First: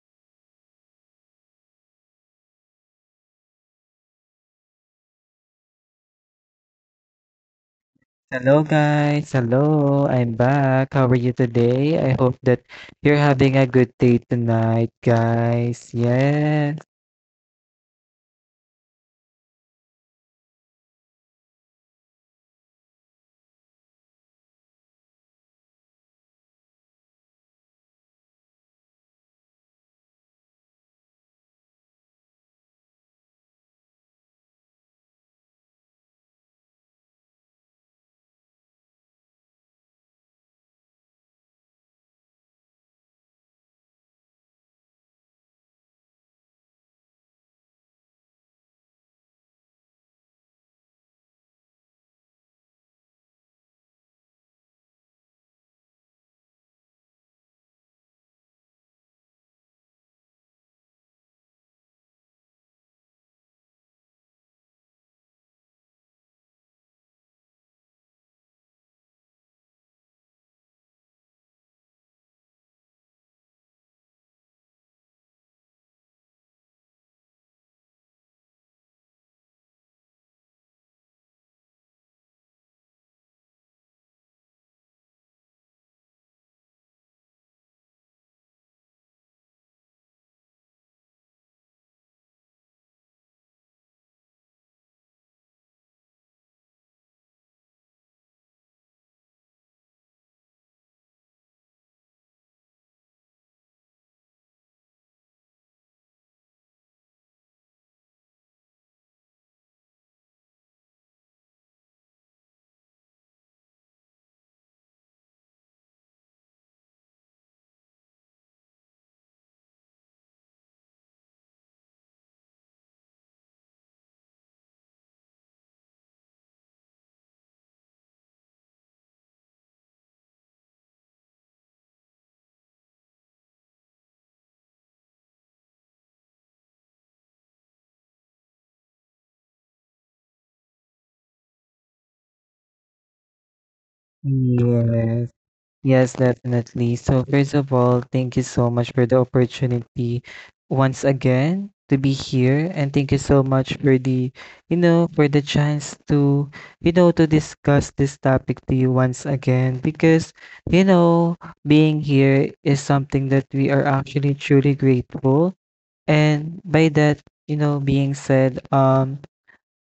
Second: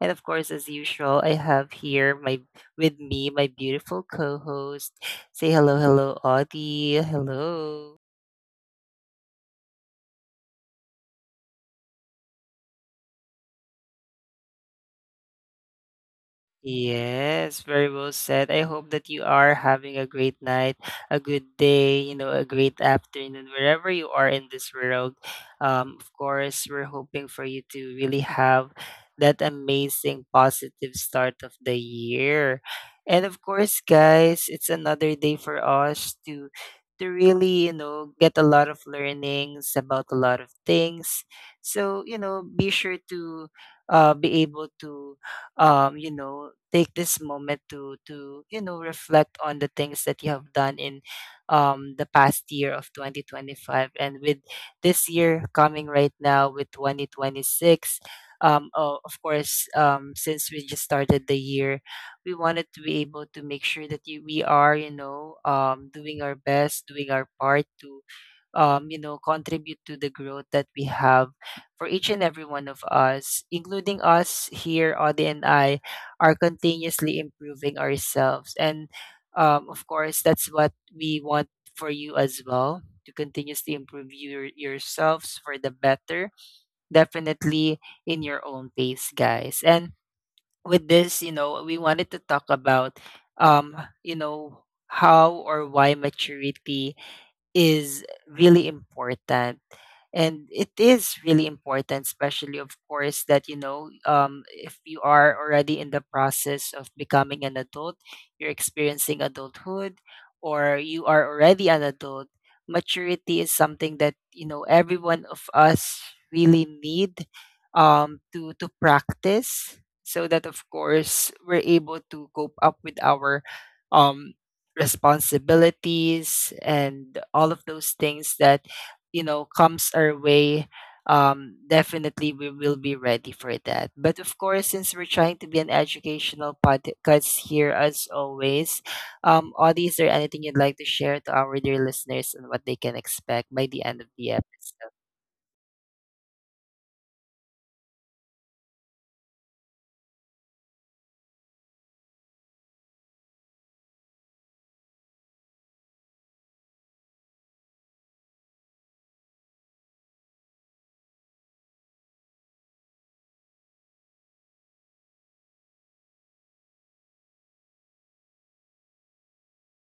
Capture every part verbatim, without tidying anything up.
And of course, as usual, I have here my with me my beautiful co-host. Say hello, hello, Audie. Hello. Hello guys, hello, I'm back. How are you today? I hope that you're having a good day tonight, guys. Yes, Yes, very well said. I hope that you are having a great night, a good day, you know, a great afternoon, wherever you are in this world. Um, of course, we're hoping for you to really have that amazing, positive start of the year. And of course, guys, it's another day for us to to really, you know, get a lot of learnings about a lot of things. So, you know, be sure to uh, be able to um, you know, take this moment to to you know reflect on the things that you have done in um, the past year of twenty twenty-five, and with this year coming right now with twenty twenty-six. Um, oh, of course, um, since we just started the year, we wanted to be able to make sure that you, we are, you know, um, doing our best, doing our part to um, you know, contribute to the growth that we have for each and every one of us, including us here, Audie and I, are continuously improving ourselves. And um, of course, that's what we want for you as well to continuously improve your, yourselves for the better, definitely in your own pace, guys. And with this, you know, we wanted to talk about, um, you know, how or why maturity is really important, and it is really important, especially of course that you know, um, if you are already in the process of becoming an adult, you're experiencing adulthood, or you are already an adult, maturity is something that you know every one of us really need, um, to to practice so that of course we're able to cope up with our um, responsibilities and all of those things that you know comes our way. Um, definitely we will be ready for that, but of course since we're trying to be an educational podcast here as always, um, Audie, is there anything you'd like to share to our dear listeners and what they can expect by the end of the episode? yes, yes, definitely. So, first of all, thank you so much for the opportunity once again to be here, and thank you so much for the, you know, for the chance to, you know, to discuss this topic to you once again because, you know, being here is something that we are actually truly grateful. And by that, you know, being said, um,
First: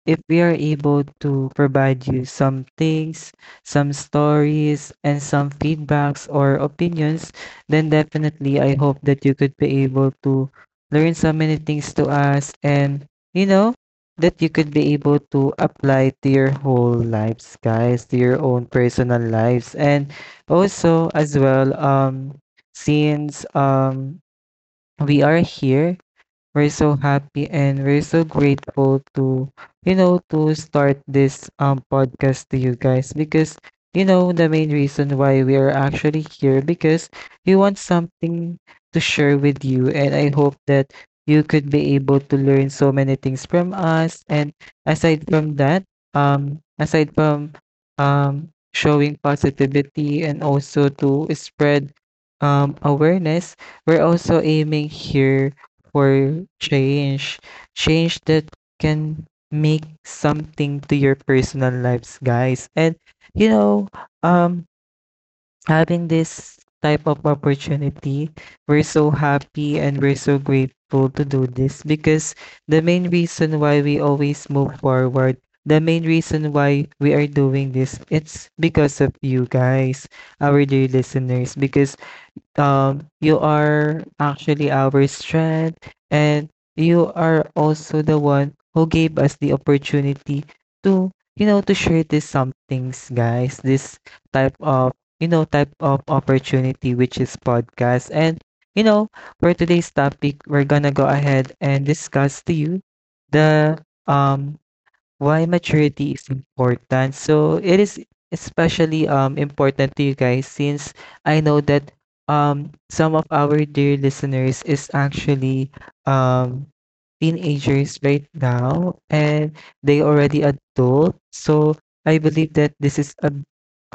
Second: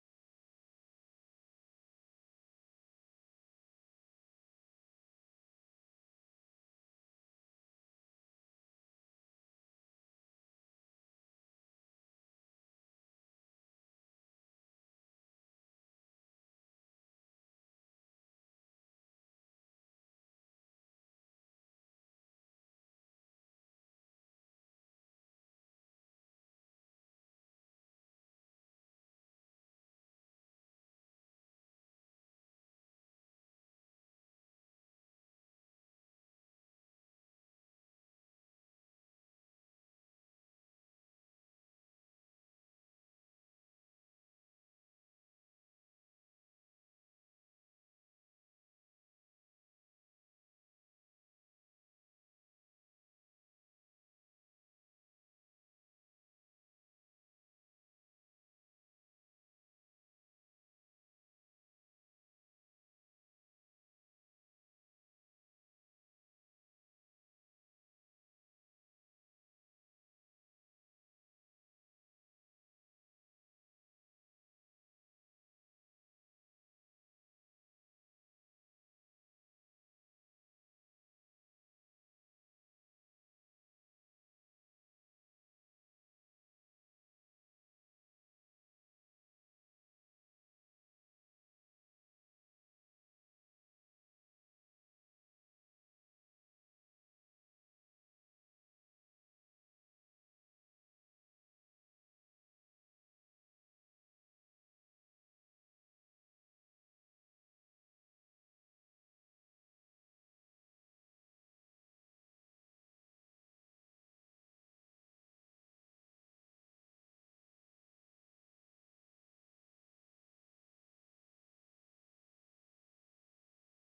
if we are able to provide you some things, some stories, and some feedbacks or opinions, then definitely I hope that you could be able to learn so many things to us and, you know, that you could be able to apply to your whole lives, guys, to your own personal lives. And also, as well, um, since um, we are here. We're so happy and we're so grateful to, you know, to start this um podcast to you guys because you know the main reason why we are actually here, because we want something to share with you, and I hope that you could be able to learn so many things from us. And aside from that, um aside from um showing positivity and also to spread um awareness, we're also aiming here for change. Change that can make something to your personal lives, guys. And you know, um having this type of opportunity, we're so happy and we're so grateful to do this because the main reason why we always move forward the main reason why we are doing this, it's because of you guys, our dear listeners, because um you are actually our strength, and you are also the one who gave us the opportunity to, you know, to share this some things, guys. This type of you know type of opportunity, which is podcast. And you know, for today's topic, we're gonna go ahead and discuss to you the um why maturity is important. So it is especially um important to you guys, since I know that um some of our dear listeners is actually um teenagers right now, and they already adult. So I believe that this is a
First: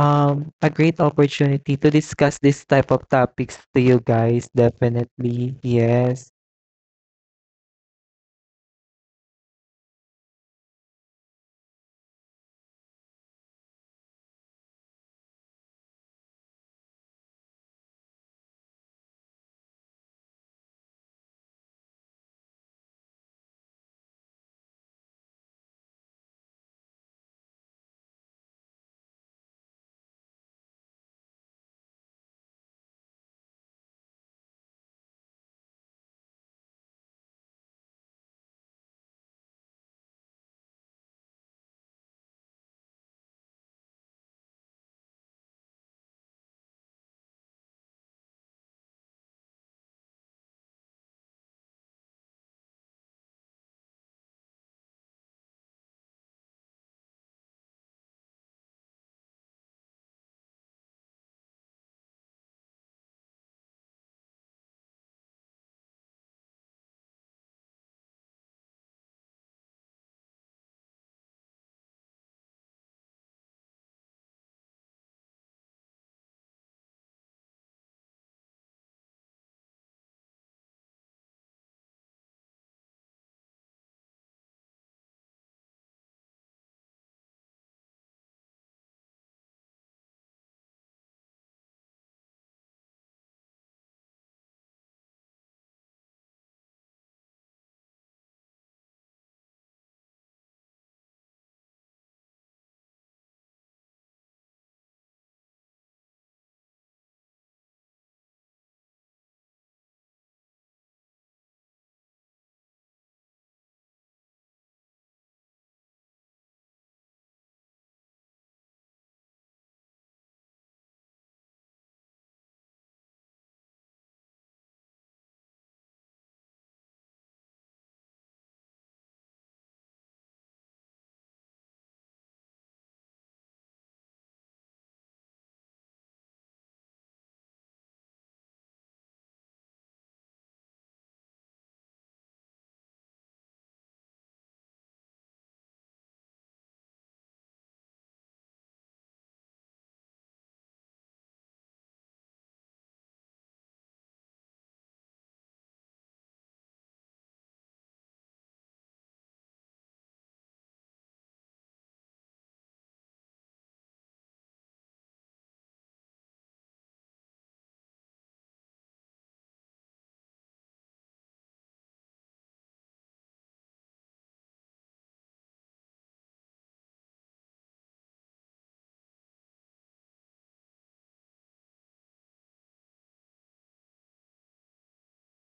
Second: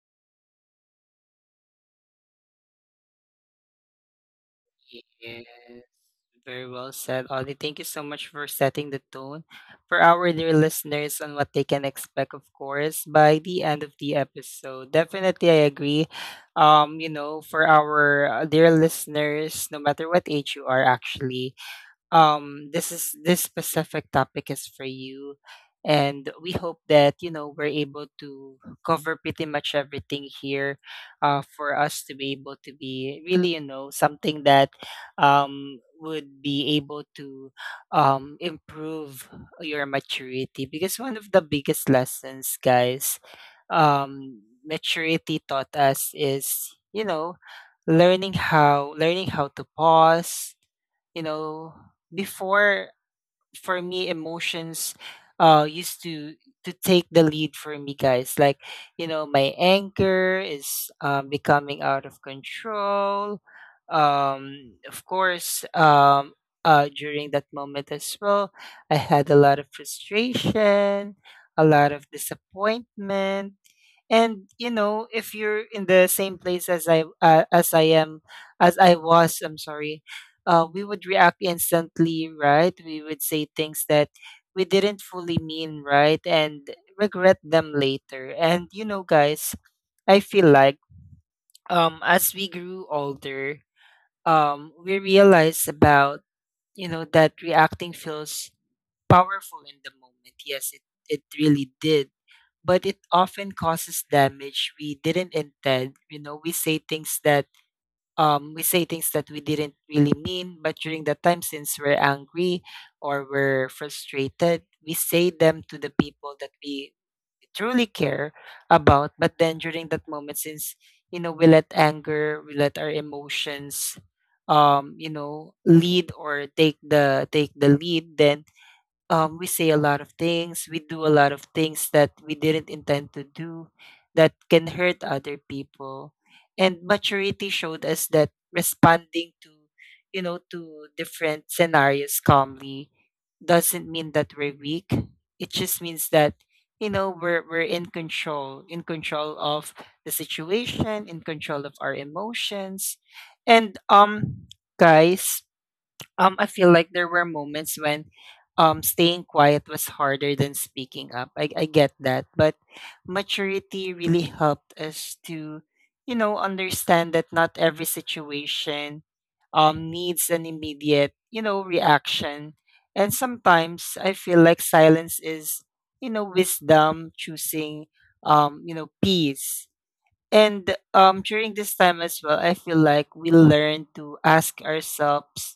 um a great opportunity to discuss this type of topics to you guys Yes, definitely. Yes. very well said, Ollie. Thank you so much for setting the tone for our dear listeners on what they can expect, of course, by the end of the episode. Definitely, I agree. Um, you know, for our uh, dear listeners, no matter what age you are, actually, um this is this specific topic is for you, and we hope that you know we're able to cover pretty much everything here uh, for us to be able to be really you know something that um, would be able to um, improve your maturity, because one of the biggest lessons, guys, um, maturity taught us is you know learning how learning how to pause, you know, before. For me, emotions uh used to to take the lead for me, guys, like you know my anger is um, becoming out of control. Um of course um uh During that moment as well, I had a lot of frustration, a lot of disappointment, and you know if you're in the same place as i uh, as I am as I was, I'm sorry. Uh, we would react instantly, right? We would say things that we didn't fully mean, right, and regret them later. And you know, guys, I feel like um as we grew older, um we realized about, you know, that reacting feels powerful in the moment. Yes, it it really did, but it often causes damage we didn't intend. You know, we say things that um we say things that we didn't really mean, but during that time since we're angry or we're frustrated, we say them to the people that we truly care about. But then during that moment, since you know we let anger, we let our emotions um you know lead or take the take the lead. Then um, we say a lot of things, we do a lot of things that we didn't intend to do that can hurt other people. And maturity showed us that responding to, you know, to different scenarios calmly doesn't mean that we're weak. It just means that, you know, we're we're in control, in control of the situation, in control of our emotions. And um guys, um, I feel like there were moments when um, staying quiet was harder than speaking up. I, I get that. But maturity really helped us to, you know, understand that not every situation um, needs an immediate, you know, reaction. And sometimes I feel like silence is, you know, wisdom choosing, um, you know, peace. And um, during this time as well, I feel like we learn to ask ourselves,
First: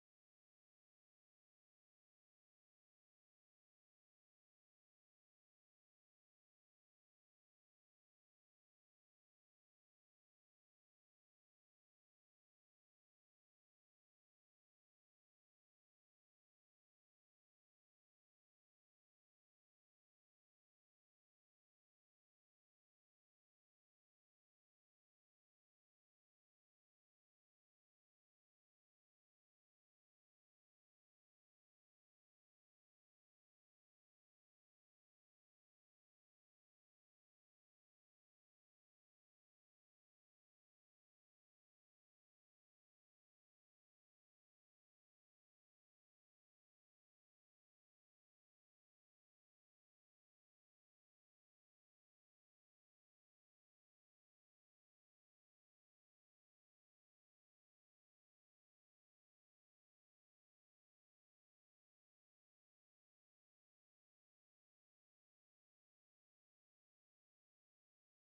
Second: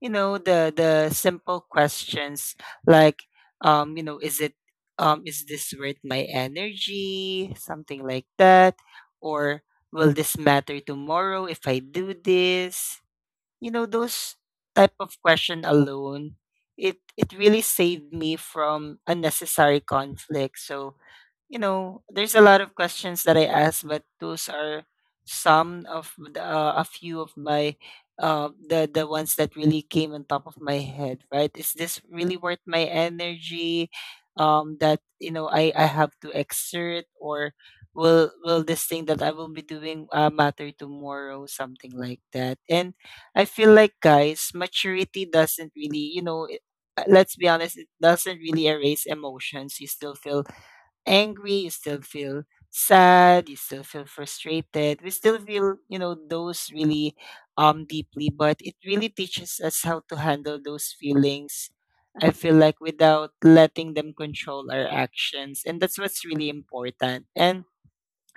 you know, the the simple questions like, um, you know, is it, um, is this worth my energy, something like that, or will this matter tomorrow if I do this? You know, those type of question alone, it it really saved me from unnecessary conflict. So you know, there's a lot of questions that I ask, but those are some of the, uh, a few of my uh, the the ones that really came on top of my head, right? Is this really worth my energy? Um, that you know, I I have to exert, or will will this thing that I will be doing uh, matter tomorrow? Something like that. And I feel like, guys, maturity doesn't really, you know. It- Let's be honest, it doesn't really erase emotions. You still feel angry, you still feel sad, you still feel frustrated. We still feel, you know, those really um deeply, but it really teaches us how to handle those feelings, I feel like, without letting them control our actions. And that's what's really important. And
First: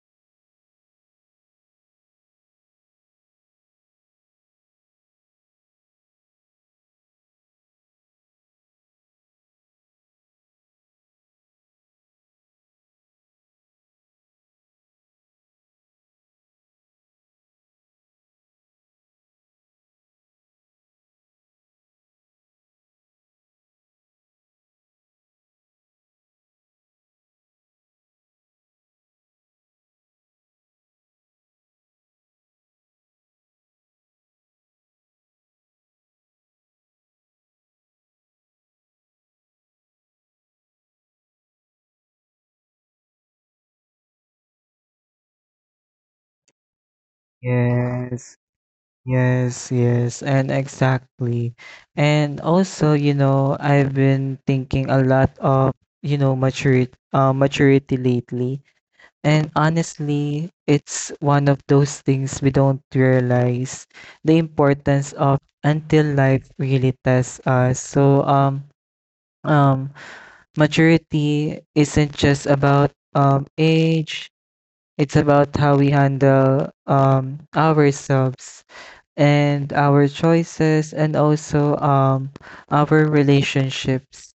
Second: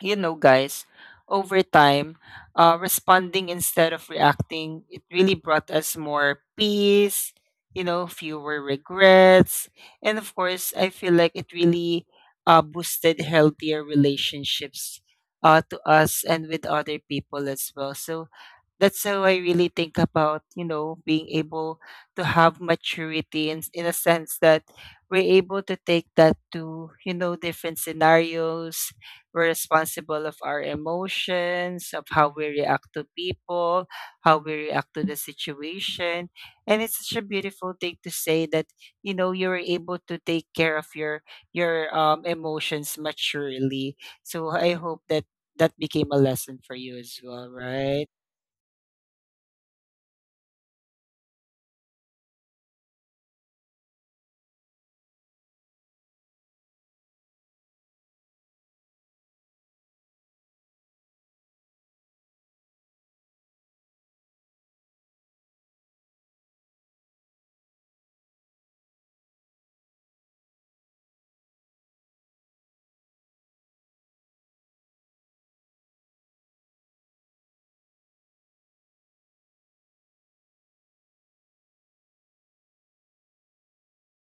you know, guys, over time, uh, responding instead of reacting, it really brought us more peace, you know, fewer regrets. And of course, I feel like it really uh, boosted healthier relationships uh, to us and with other people as well. So that's how I really think about, you know, being able to have maturity in, in a sense that we're able to take that to, you know, different scenarios. We're responsible of our emotions, of how we react to people, how we react to the situation. And it's such a beautiful thing to say that, you know, you were able to take care of your your um emotions maturely. So I hope that that became a lesson for you as well, right? Yes. Yes, yes, and exactly. And also, you know, I've been thinking a lot of, you know, maturity, uh, maturity lately. And honestly, it's one of those things we don't realize the importance of until life really tests us. So, um, um, maturity isn't just about um age, it's about how we handle um ourselves and our choices, and also um our relationships.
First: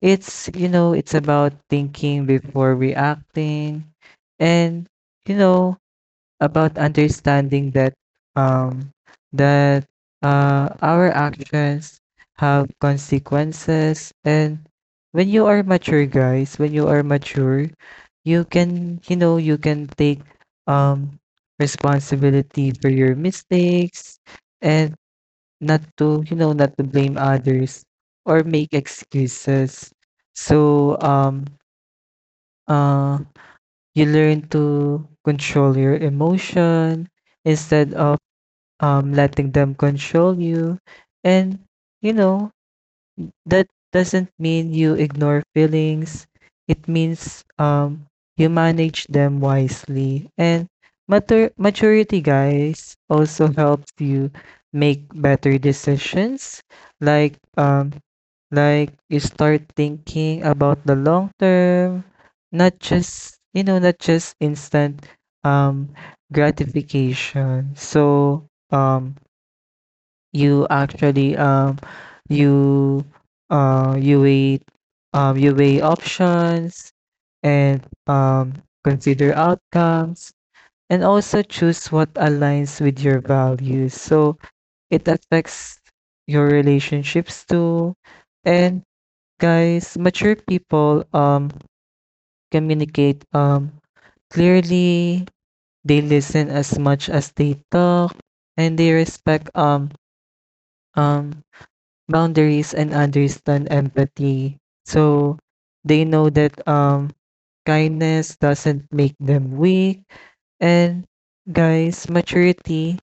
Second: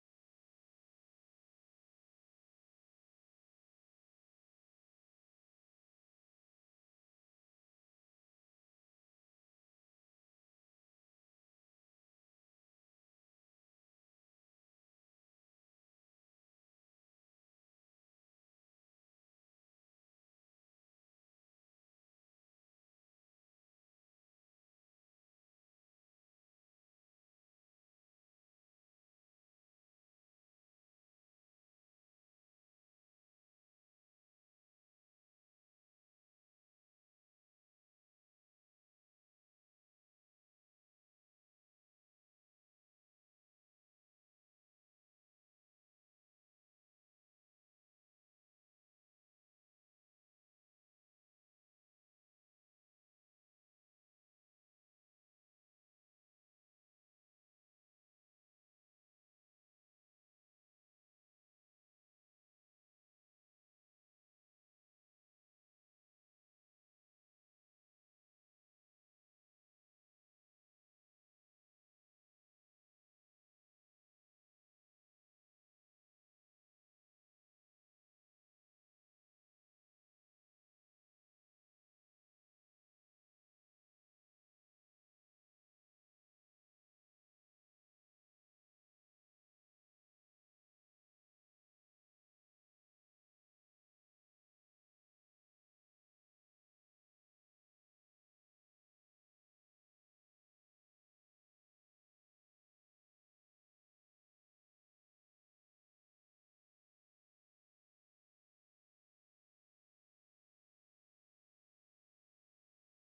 It's you know, it's about thinking before reacting, and you know, about understanding that um that uh our actions have consequences. And when you are mature, guys, when you are mature you can, you know, you can take um responsibility for your mistakes, and not to, you know, not to blame others or make excuses. So um uh you learn to control your emotion instead of um, letting them control you. And, you know, that doesn't mean you ignore feelings. It means um you manage them wisely. And matur- maturity, guys, also helps you make better decisions. Like um like you start thinking about the long term, not just, you know, not just instant um gratification. So um you actually um you uh you weigh, um you weigh options, and um consider outcomes, and also choose what aligns with your values. So it affects your relationships too. And guys, mature people um communicate um clearly. They listen as much as they talk, and they respect um um boundaries and understand empathy. So they know that um kindness doesn't make them weak. And guys, maturity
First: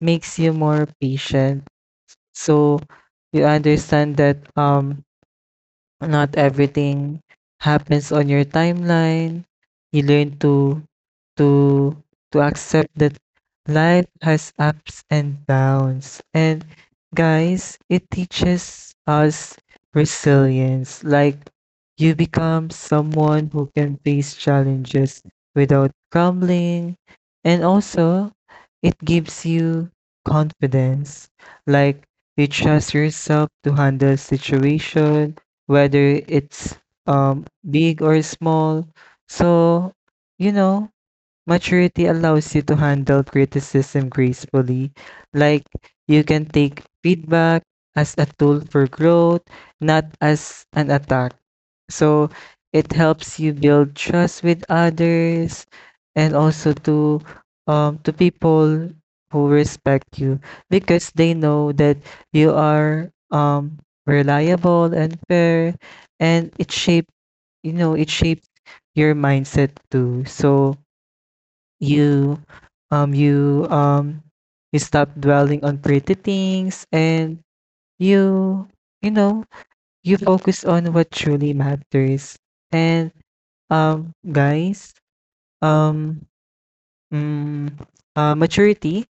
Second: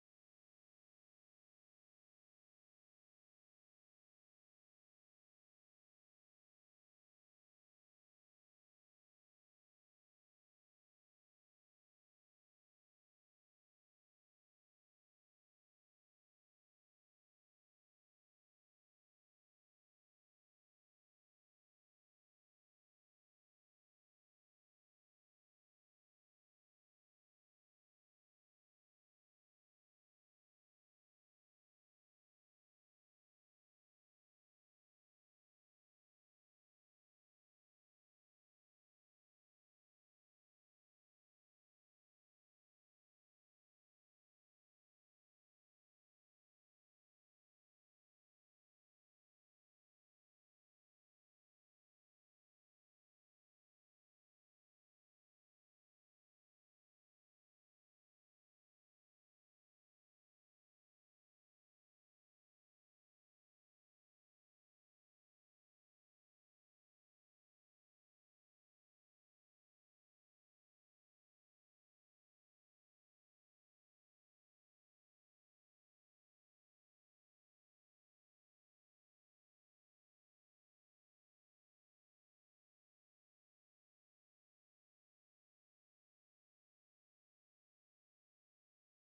makes you more patient. So you understand that um not everything happens on your timeline. You learn to to to accept that life has ups and downs. And guys, it teaches us resilience. Like you become someone who can face challenges without crumbling. And also, it gives you confidence. Like you trust yourself to handle situation, whether it's um big or small. So, you know, maturity allows you to handle criticism gracefully, like you can take feedback as a tool for growth, not as an attack. So it helps you build trust with others, and also to um to people who respect you because they know that you are um reliable and fair. And it shape you know it shapes your mindset too. So you um you um you stop dwelling on pretty things, and you you know, you focus on what truly matters. And um guys um mm, uh, maturity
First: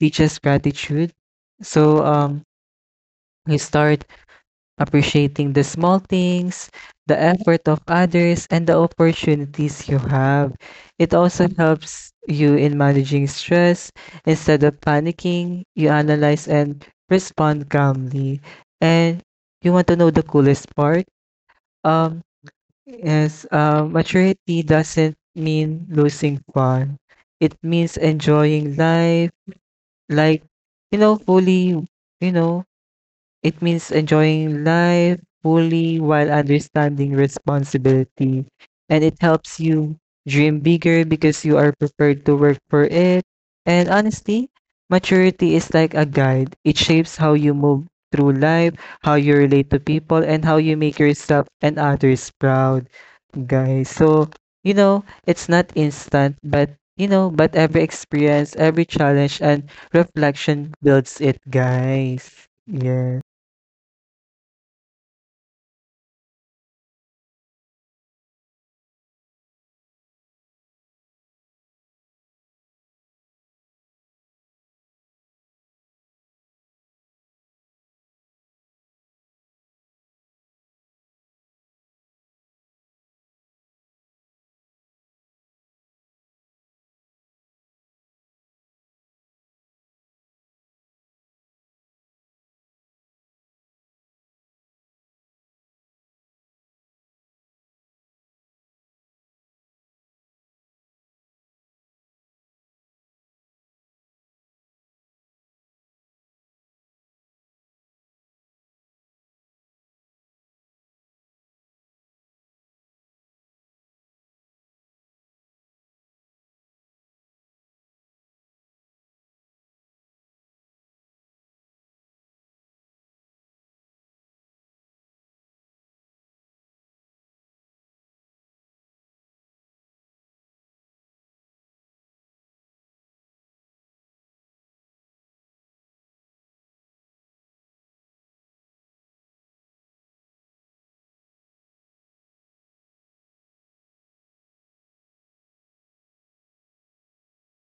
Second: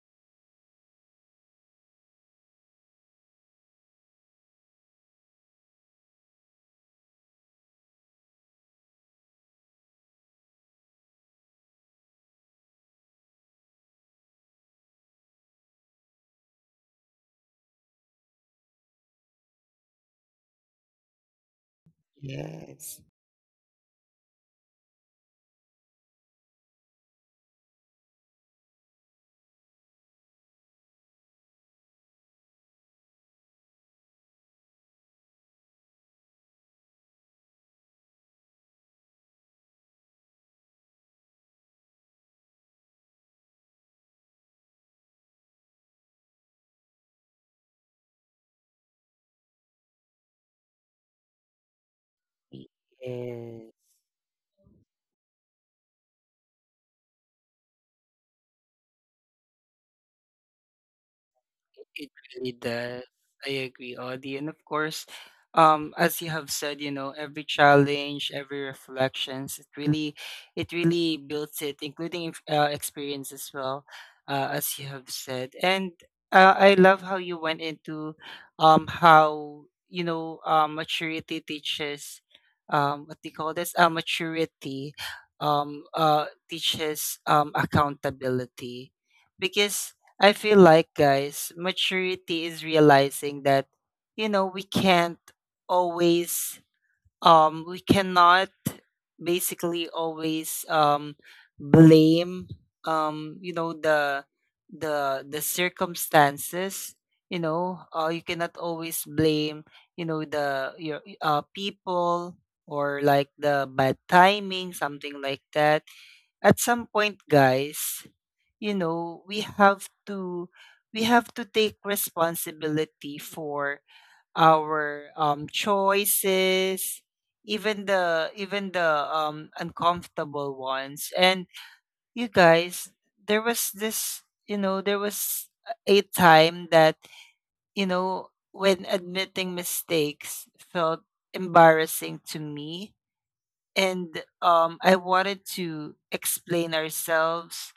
teaches gratitude. So um you start appreciating the small things, the effort of others, and the opportunities you have. It also helps you in managing stress. Instead of panicking, you analyze and respond calmly. And you want to know the coolest part? Um, Yes. is uh, maturity doesn't mean losing fun. It means enjoying life, like, you know, fully, you know, it means enjoying life fully while understanding responsibility. And it helps you dream bigger because you are prepared to work for it. And honestly, maturity is like a guide. It shapes how you move through life, how you relate to people, and how you make yourself and others proud, Yes. guys. So, you know, it's not instant, but you know, but every experience, every challenge, and reflection builds it, It guys. really does. Yeah. I agree, Audie. And of course, um, as you have said, you know, every challenge, every reflections, it really, it really builds it, including if- uh, experience as well, uh, as you have said. And uh, I love how you went into, um, how you know, uh, maturity teaches, um, what do you call this? Uh, maturity, um, uh, teaches um accountability, because I feel like, guys, maturity is realizing that, you know, we can't always, um, we cannot basically always, um, blame, um, you know, the, the, the circumstances, you know, uh, you cannot always blame, you know, the, your, uh, people or like the bad timing, something like that. At some point, guys, you know we have to we have to take responsibility for our um choices, even the even the um uncomfortable ones. And you guys, there was this you know there was a time that, you know, when admitting mistakes felt embarrassing to me. And um I wanted to explain ourselves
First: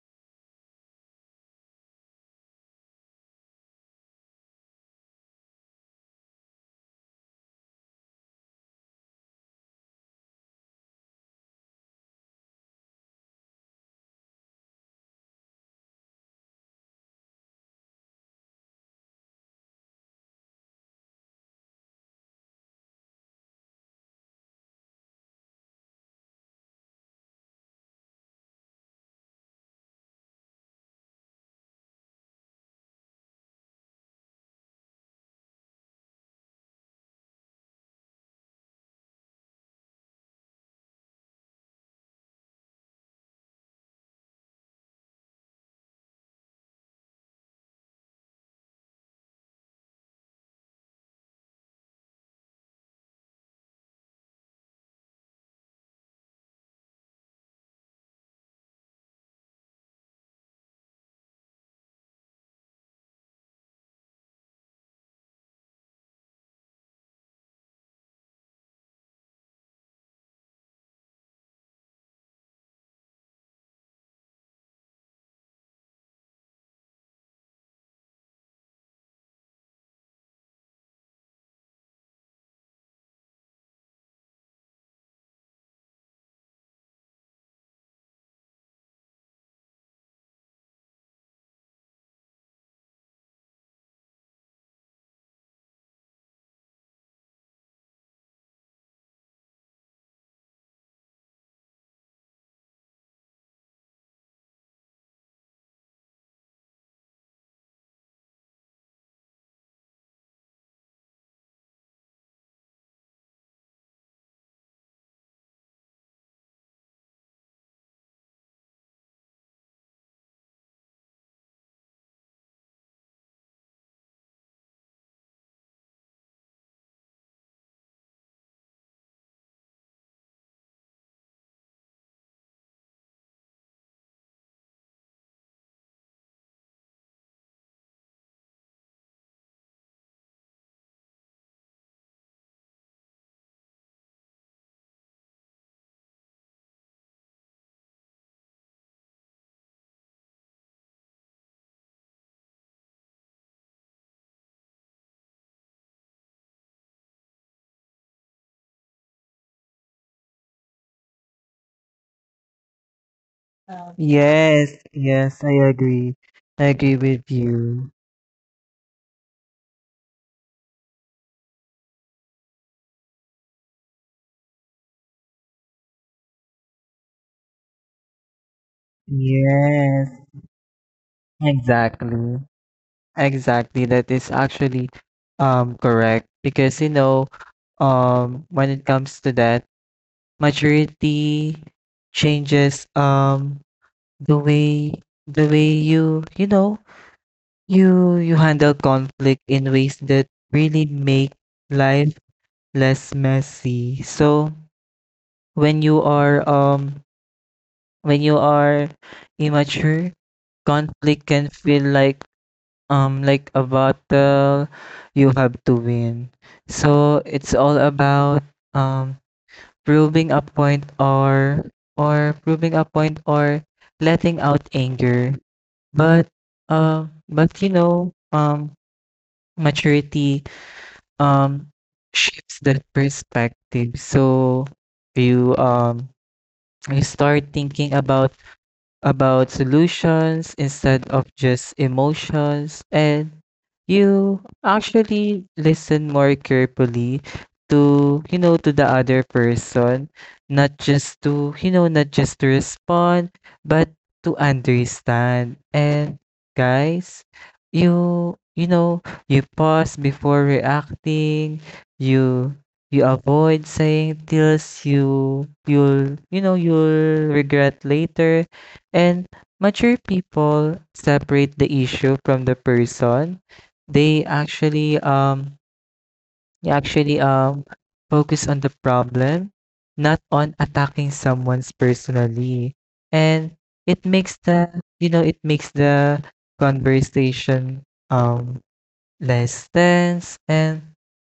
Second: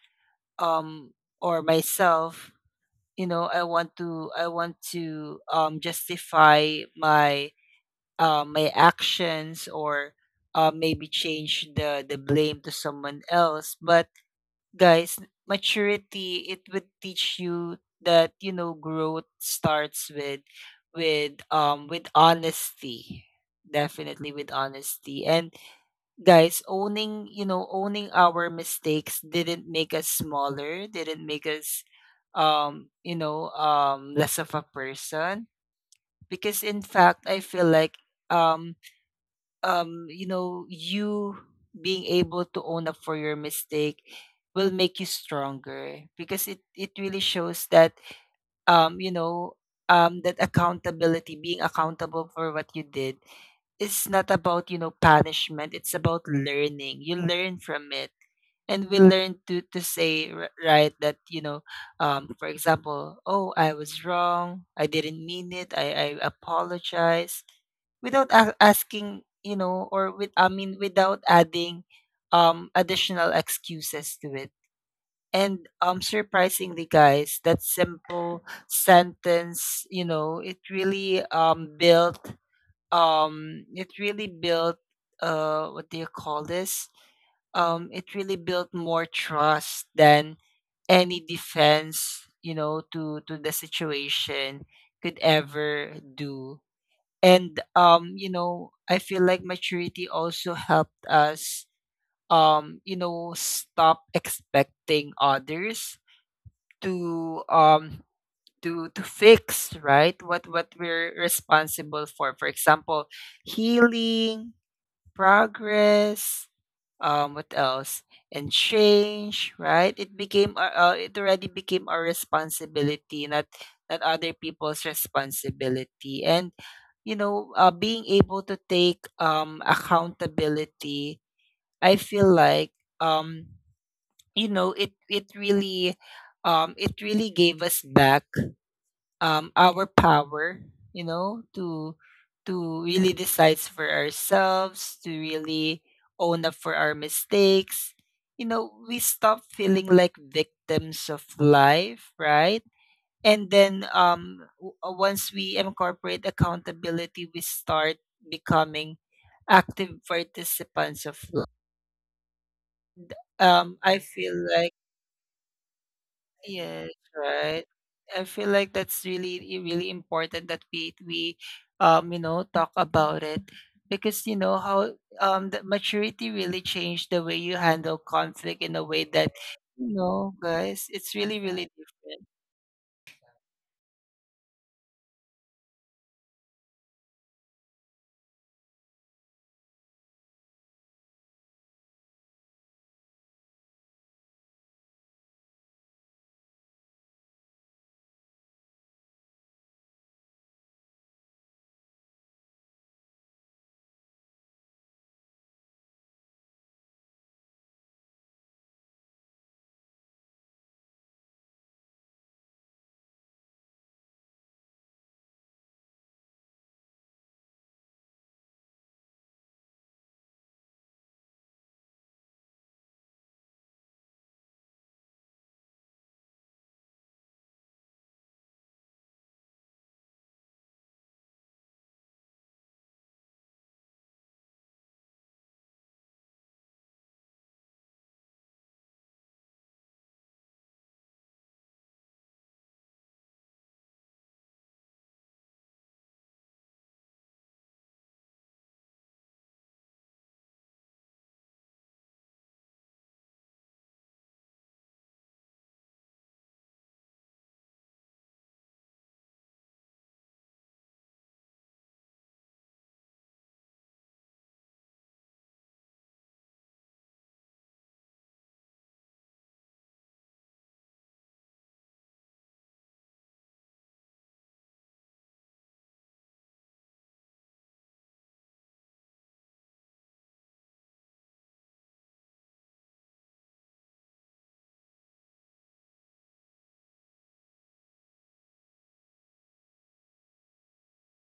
um or myself, you know. i want to I want to um justify my uh, my actions, or uh, maybe change the the blame to someone else. But guys, maturity it would teach you that, you know, growth starts with with um with honesty, definitely with honesty. And guys, owning you know owning our mistakes didn't make us smaller, didn't make us um you know um less of a person, because in fact I feel like um um you know you being able to own up for your mistake will make you stronger, because it it really shows that um you know um that accountability, being accountable for what you did, it's not about, you know, punishment. It's about learning. You learn from it. And we learn to, to say, r- right, that, you know, um, for example, oh, I was wrong. I didn't mean it. I, I apologize without a- asking, you know, or with, I mean, without adding um, additional excuses to it. And um, surprisingly, guys, that simple sentence, you know, it really um, built um it really built uh what do you call this um it really built more trust than any defense, you know to to the situation could ever do. And um you know I feel like maturity also helped us um you know stop expecting others to um to to fix, right, what what we're responsible for. For example, healing, progress, um, what else? And change, right? It became, our- uh, it already became our responsibility, not not other people's responsibility. And, you know, uh, being able to take um accountability, I feel like, um, you know, it it really, um, it really gave us back, um, our power, you know, to to really decide for ourselves, to really own up for our mistakes. You know, we stop feeling like victims of life, right? And then um, w- uh, once we incorporate accountability, we start becoming active participants of life. Um, I feel like Yes, yes, I agree. I Yes, agree with right. you. I feel like that's really i- really important that we we um you know talk about it, because you know how um the maturity really changed the way you handle conflict in a way that, you Yes, know guys, it's really, really different. exactly. Exactly. That is actually um correct, because you know, um when it comes to that, maturity changes um the way the way you, you know, you you handle conflict in ways that really make life less messy. So when you are um When you are immature, conflict can feel like um like a battle you have to win. So it's all about um proving a point or or proving a point, or letting out anger. But uh, but you know, um maturity um shifts that perspective. So you um you start thinking about about solutions instead of just emotions. And you actually listen more carefully to, you know, to the other person, not just to, you know, not just to respond, but to understand. And guys, you you know, you pause before reacting. You you avoid saying things you you'll you know you'll regret later. And mature people separate the issue from the person. They actually um they actually um focus on the problem, not on attacking someone's personally. And it makes the, you know it makes the conversation um less tense. And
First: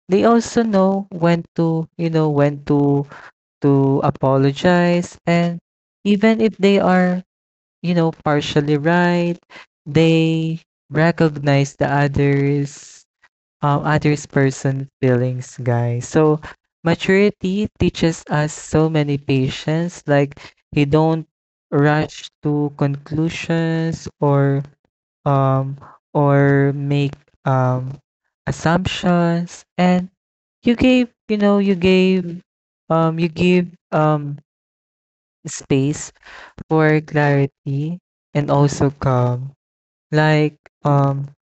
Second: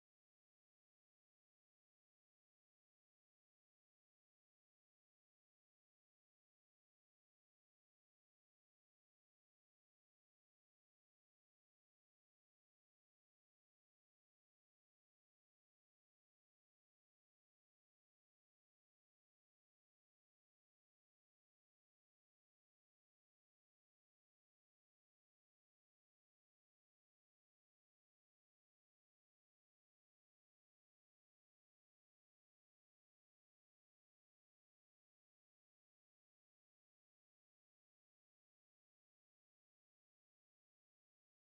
they also know when to, you know, when to to apologize, and even if they are, you know, partially right. They recognize the others, um, others person feelings, guys. So maturity teaches us so many patience. Like you don't rush to conclusions, or um or make um assumptions. And you gave you know you gave, um you give um space for clarity and also calm. Like um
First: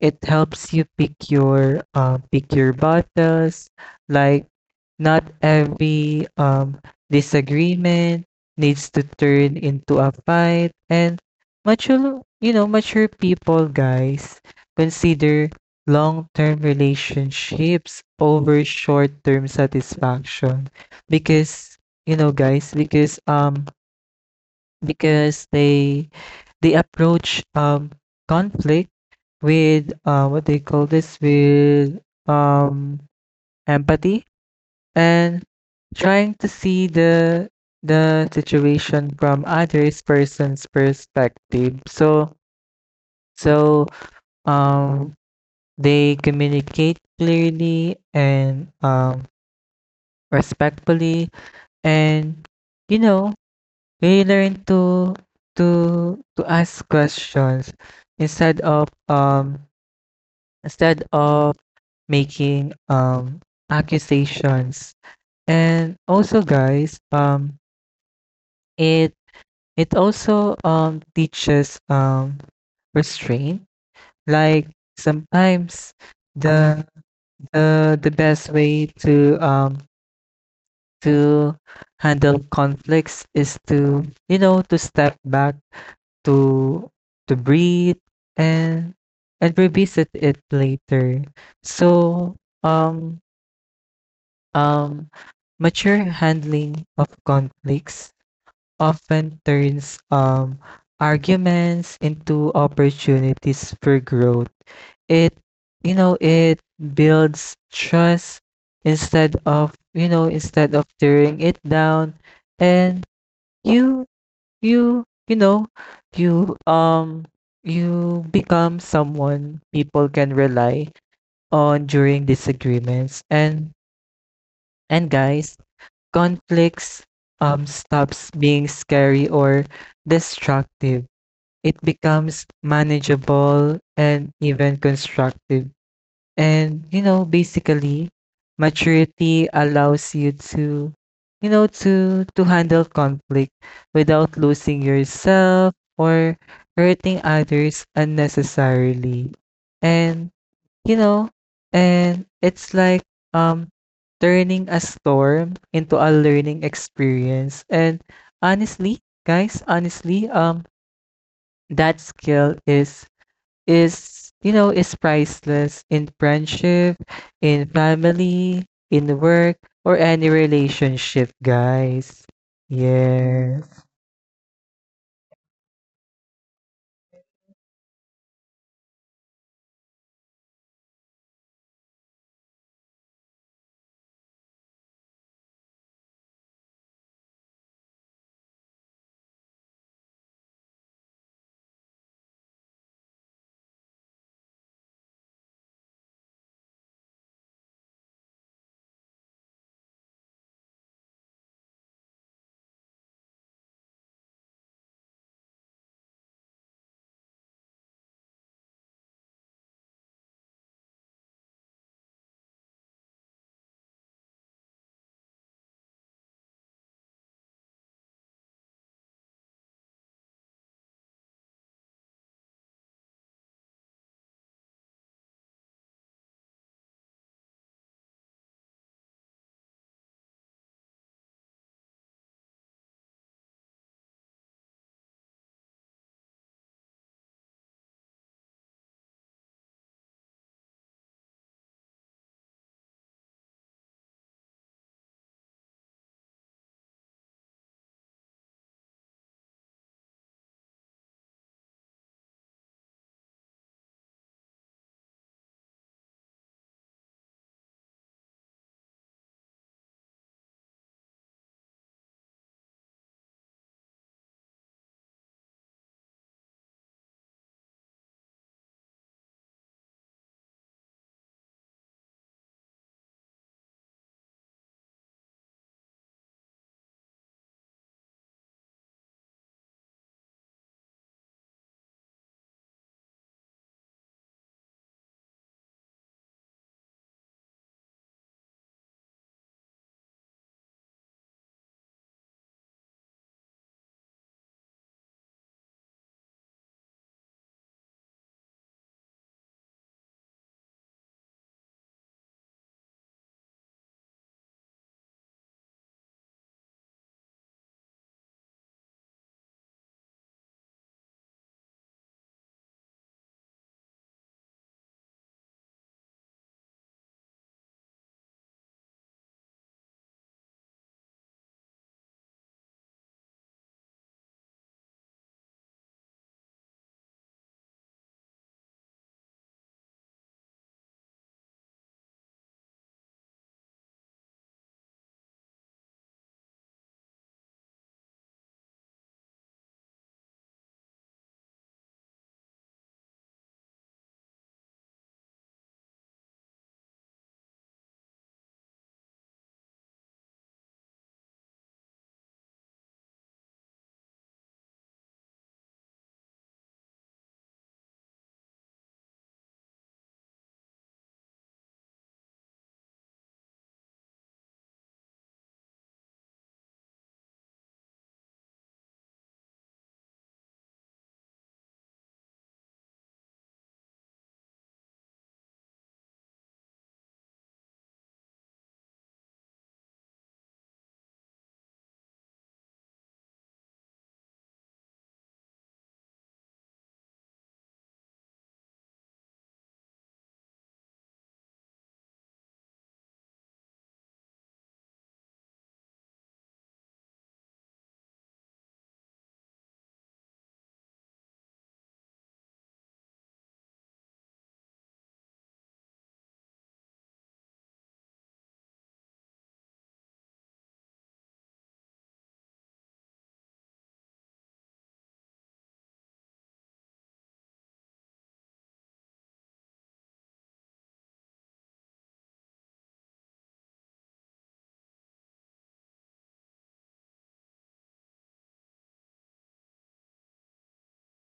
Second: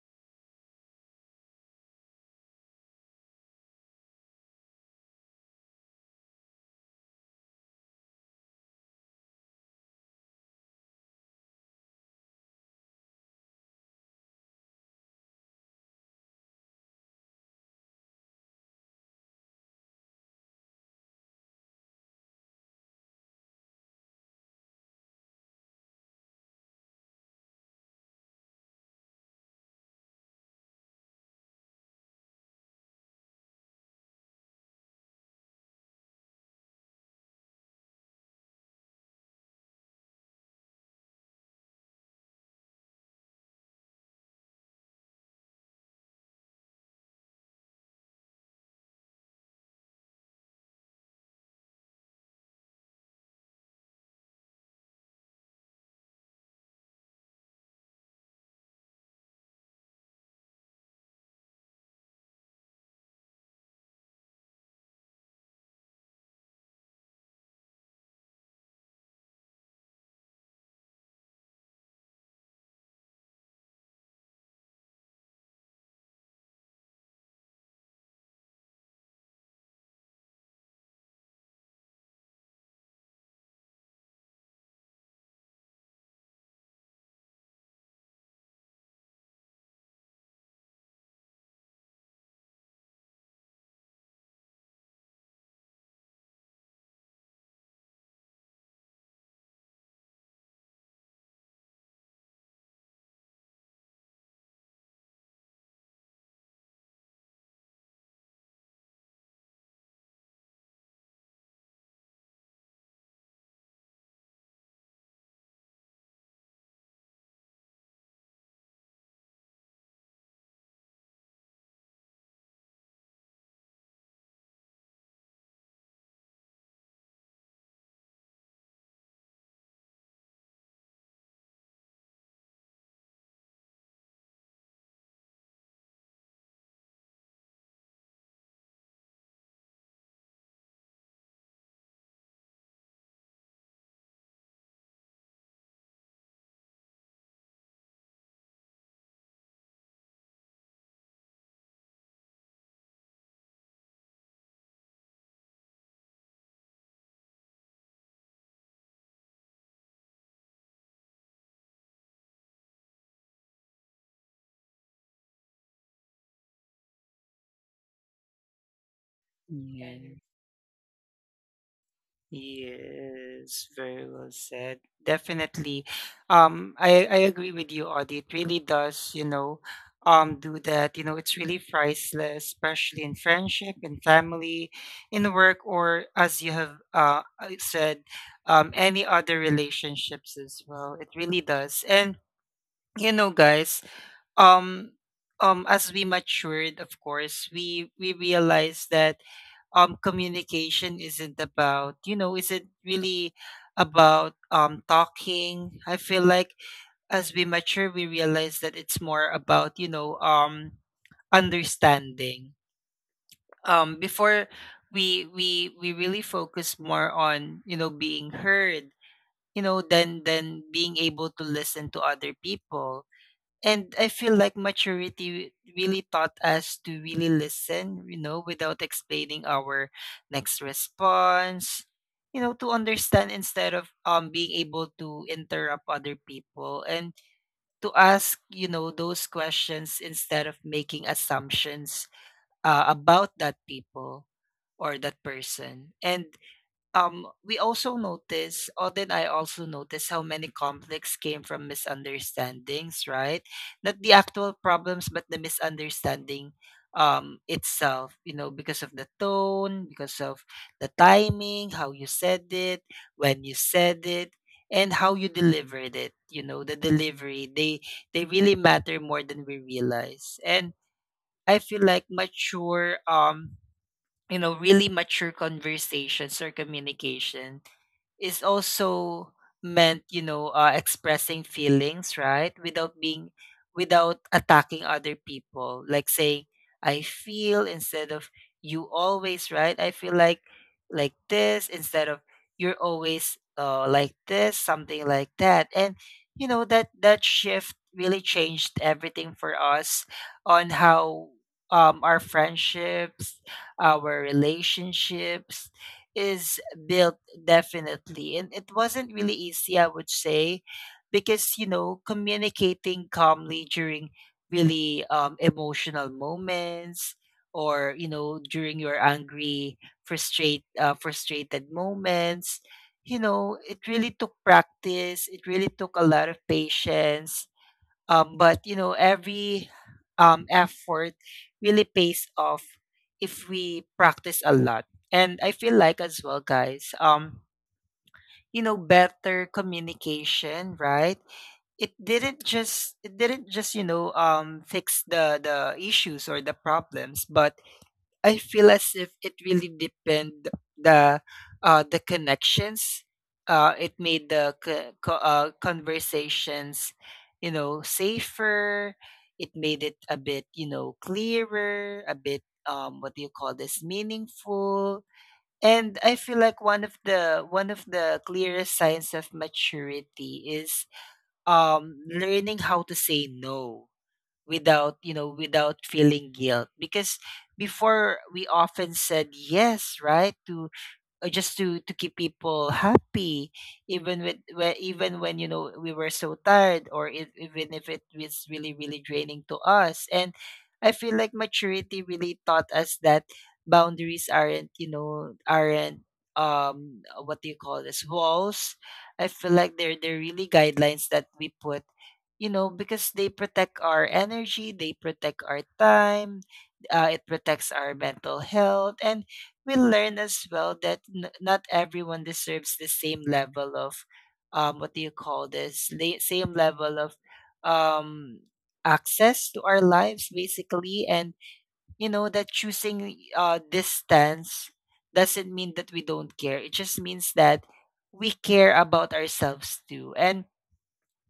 it helps you pick your uh, pick your battles. Like not every um disagreement needs to turn into a fight. And mature you know mature people, guys, consider long-term relationships over short-term satisfaction, because you know guys because um because they they approach um conflict with uh what they call this, with um empathy, and trying to see the the situation from others person's perspective. So so um they communicate clearly and um respectfully. And you know, we learn to to to ask questions instead of um instead of making um accusations. And also guys, um it it also um teaches um restraint. Like sometimes the the the best way to um to handle conflicts is to, you know, to step back, to to breathe, and and revisit it later. So um um mature handling of conflicts often turns um arguments into opportunities for growth. It, you know, it builds trust instead of, you know, instead of tearing it down. And you you you know, you um you become someone people can rely on during disagreements. And and guys, conflicts um stops being scary or destructive. It becomes manageable and even constructive. And, you know, basically, maturity allows you to, you know, to to handle conflict without losing yourself or hurting others unnecessarily. And, you know, and it's like um turning a storm into a learning experience. And honestly, guys, honestly, um that skill is is, you know, is priceless in friendship, in family, in work, or Yeah. any relationship, guys. Yes, Yes, very well said. Definitely. Um, I, I agree with you, Audie. It really does, you know, um, do that. You know, it's really priceless, especially in friendship, in family, in work, or as you have uh, uh, said, um, any other relationships as well. It really does. And, you know, guys, um, um, as we matured, of course, we we realized that um communication isn't about, you know isn't really about um talking. I feel like, as we mature, we realize that it's more about, you know um understanding. Um before, we we we really focus more on, you know being heard, you know than than being able to listen to other people. And I feel like maturity really taught us to really listen, you know, without explaining our next response, you know, to understand instead of um being able to interrupt other people, and to ask, you know, those questions instead of making assumptions uh, about that people or that person. And um, we also notice, Odd and I also notice, how many conflicts came from misunderstandings, right? Not the actual problems, but the misunderstanding, um, itself, you know, because of the tone, because of the timing, how you said it, when you said it, and how you delivered it, you know, the delivery. They they really matter more than we realize. And I feel like mature um you know really mature conversations or communication is also meant, you know uh, expressing feelings, right, without being, without attacking other people, like saying "I feel" instead of "you always", right? I feel like "like this" instead of "you're always, uh, like this", something like that. And, you know that that shift really changed everything for us on how, um, our friendships, our relationships is built, definitely. And it wasn't really easy, I would say, because, you know, communicating calmly during really, um, emotional moments, or, you know, during your angry, frustrate, uh, frustrated moments, you know, it really took practice. It really took a lot of patience, um, but, you know, every, um, effort really pays off if we practice a lot. And I feel like as well, guys, um, you know, better communication, right? It didn't just it didn't just, you know, um fix the the issues or the problems, but I feel as if it really depend the, uh, the connections. Uh, it made the co- co- uh, conversations, you know, safer. It made it a bit, you know, clearer, a bit, um, what do you call this, meaningful. And I feel like one of the one of the clearest signs of maturity is, um, learning how to say no without, you know without feeling guilt, because before we often said yes, right, to, or just to to keep people happy, even with, whe- even when, you know we were so tired, or, if, even if it was really, really draining to us. And I feel like maturity really taught us that boundaries aren't, you know aren't, um uh, what do you call this walls. I feel like they're they're really guidelines that we put, you know because they protect our energy, they protect our time, uh, it protects our mental health. And we learn as well that n- not everyone deserves the same level of, um what do you call this la- same level of um access to our lives, basically. And, you know that choosing, uh distance doesn't mean that we don't care, it just means that we care about ourselves too. And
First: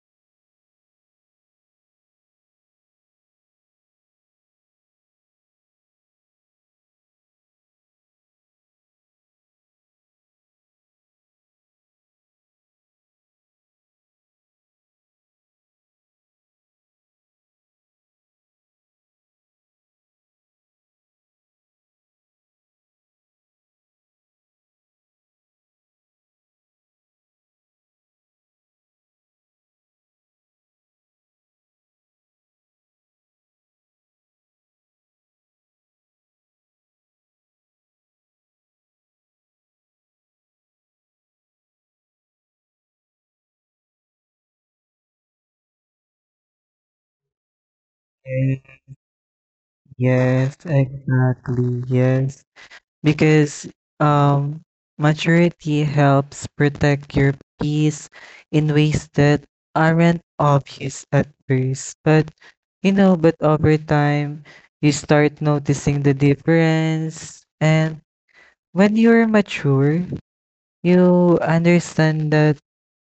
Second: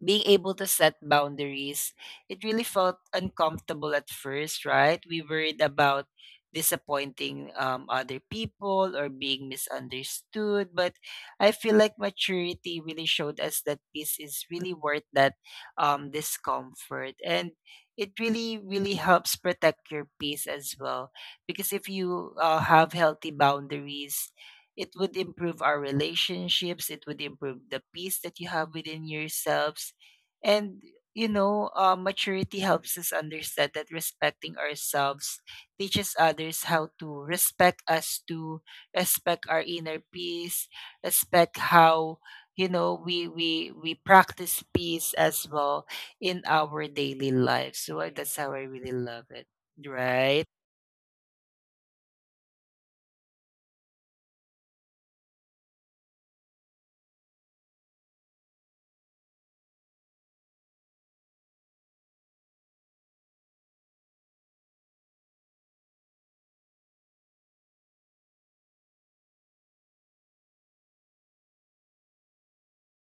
being able to set boundaries, it really felt uncomfortable at first, right? We worried about disappointing, um, other people, or being misunderstood. But I feel like maturity really showed us that peace is really worth that, um, discomfort. And it really, really helps protect your peace as well. Because if you, uh, have healthy boundaries, it would improve our relationships. It would improve the peace that you have within yourselves. And, you know, uh, maturity helps us understand that respecting ourselves teaches others how to respect us, to respect our inner peace, respect how, you know we we we practice peace as well in our daily life. So, uh, that's how I eh, really love it, right? yes, exactly. Yes. Because um maturity helps protect your peace in ways that aren't obvious at first. But you know, but over time you start noticing the difference. And when you're mature, you understand that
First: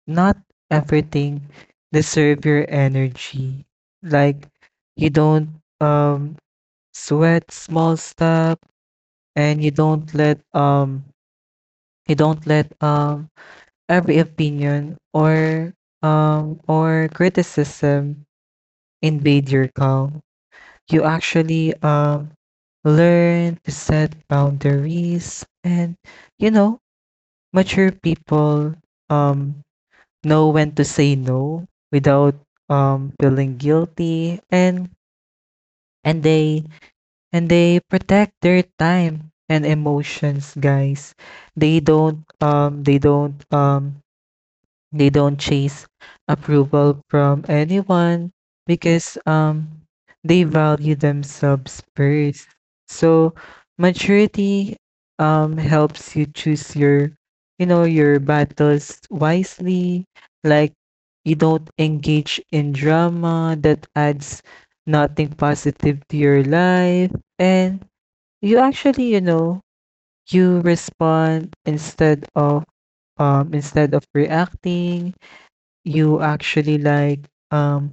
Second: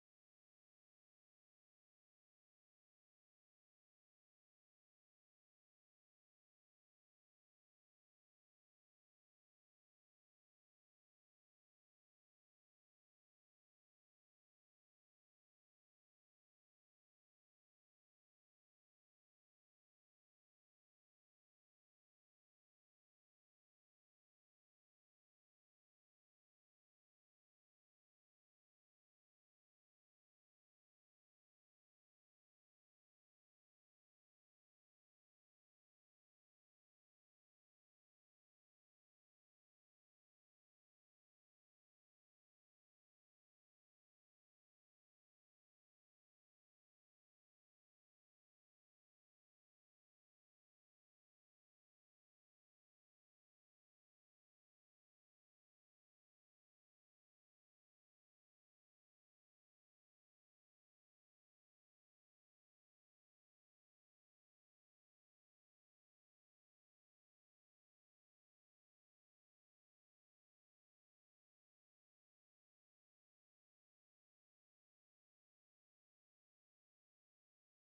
not everything deserve your energy. Like you don't um sweat small stuff, and you don't let um you don't let um every opinion or um or criticism invade your calm. You actually um learn to set boundaries, and you know mature people um, know when to say no without um, feeling guilty, and and they and they protect their time and emotions, guys. they don't um they don't um They don't chase approval from anyone because um they value themselves first. So maturity um helps you choose your, you know, your battles wisely. Like, you don't engage in drama that adds nothing positive to your life, and you actually, you know, you respond instead of um instead of reacting. You actually, like, um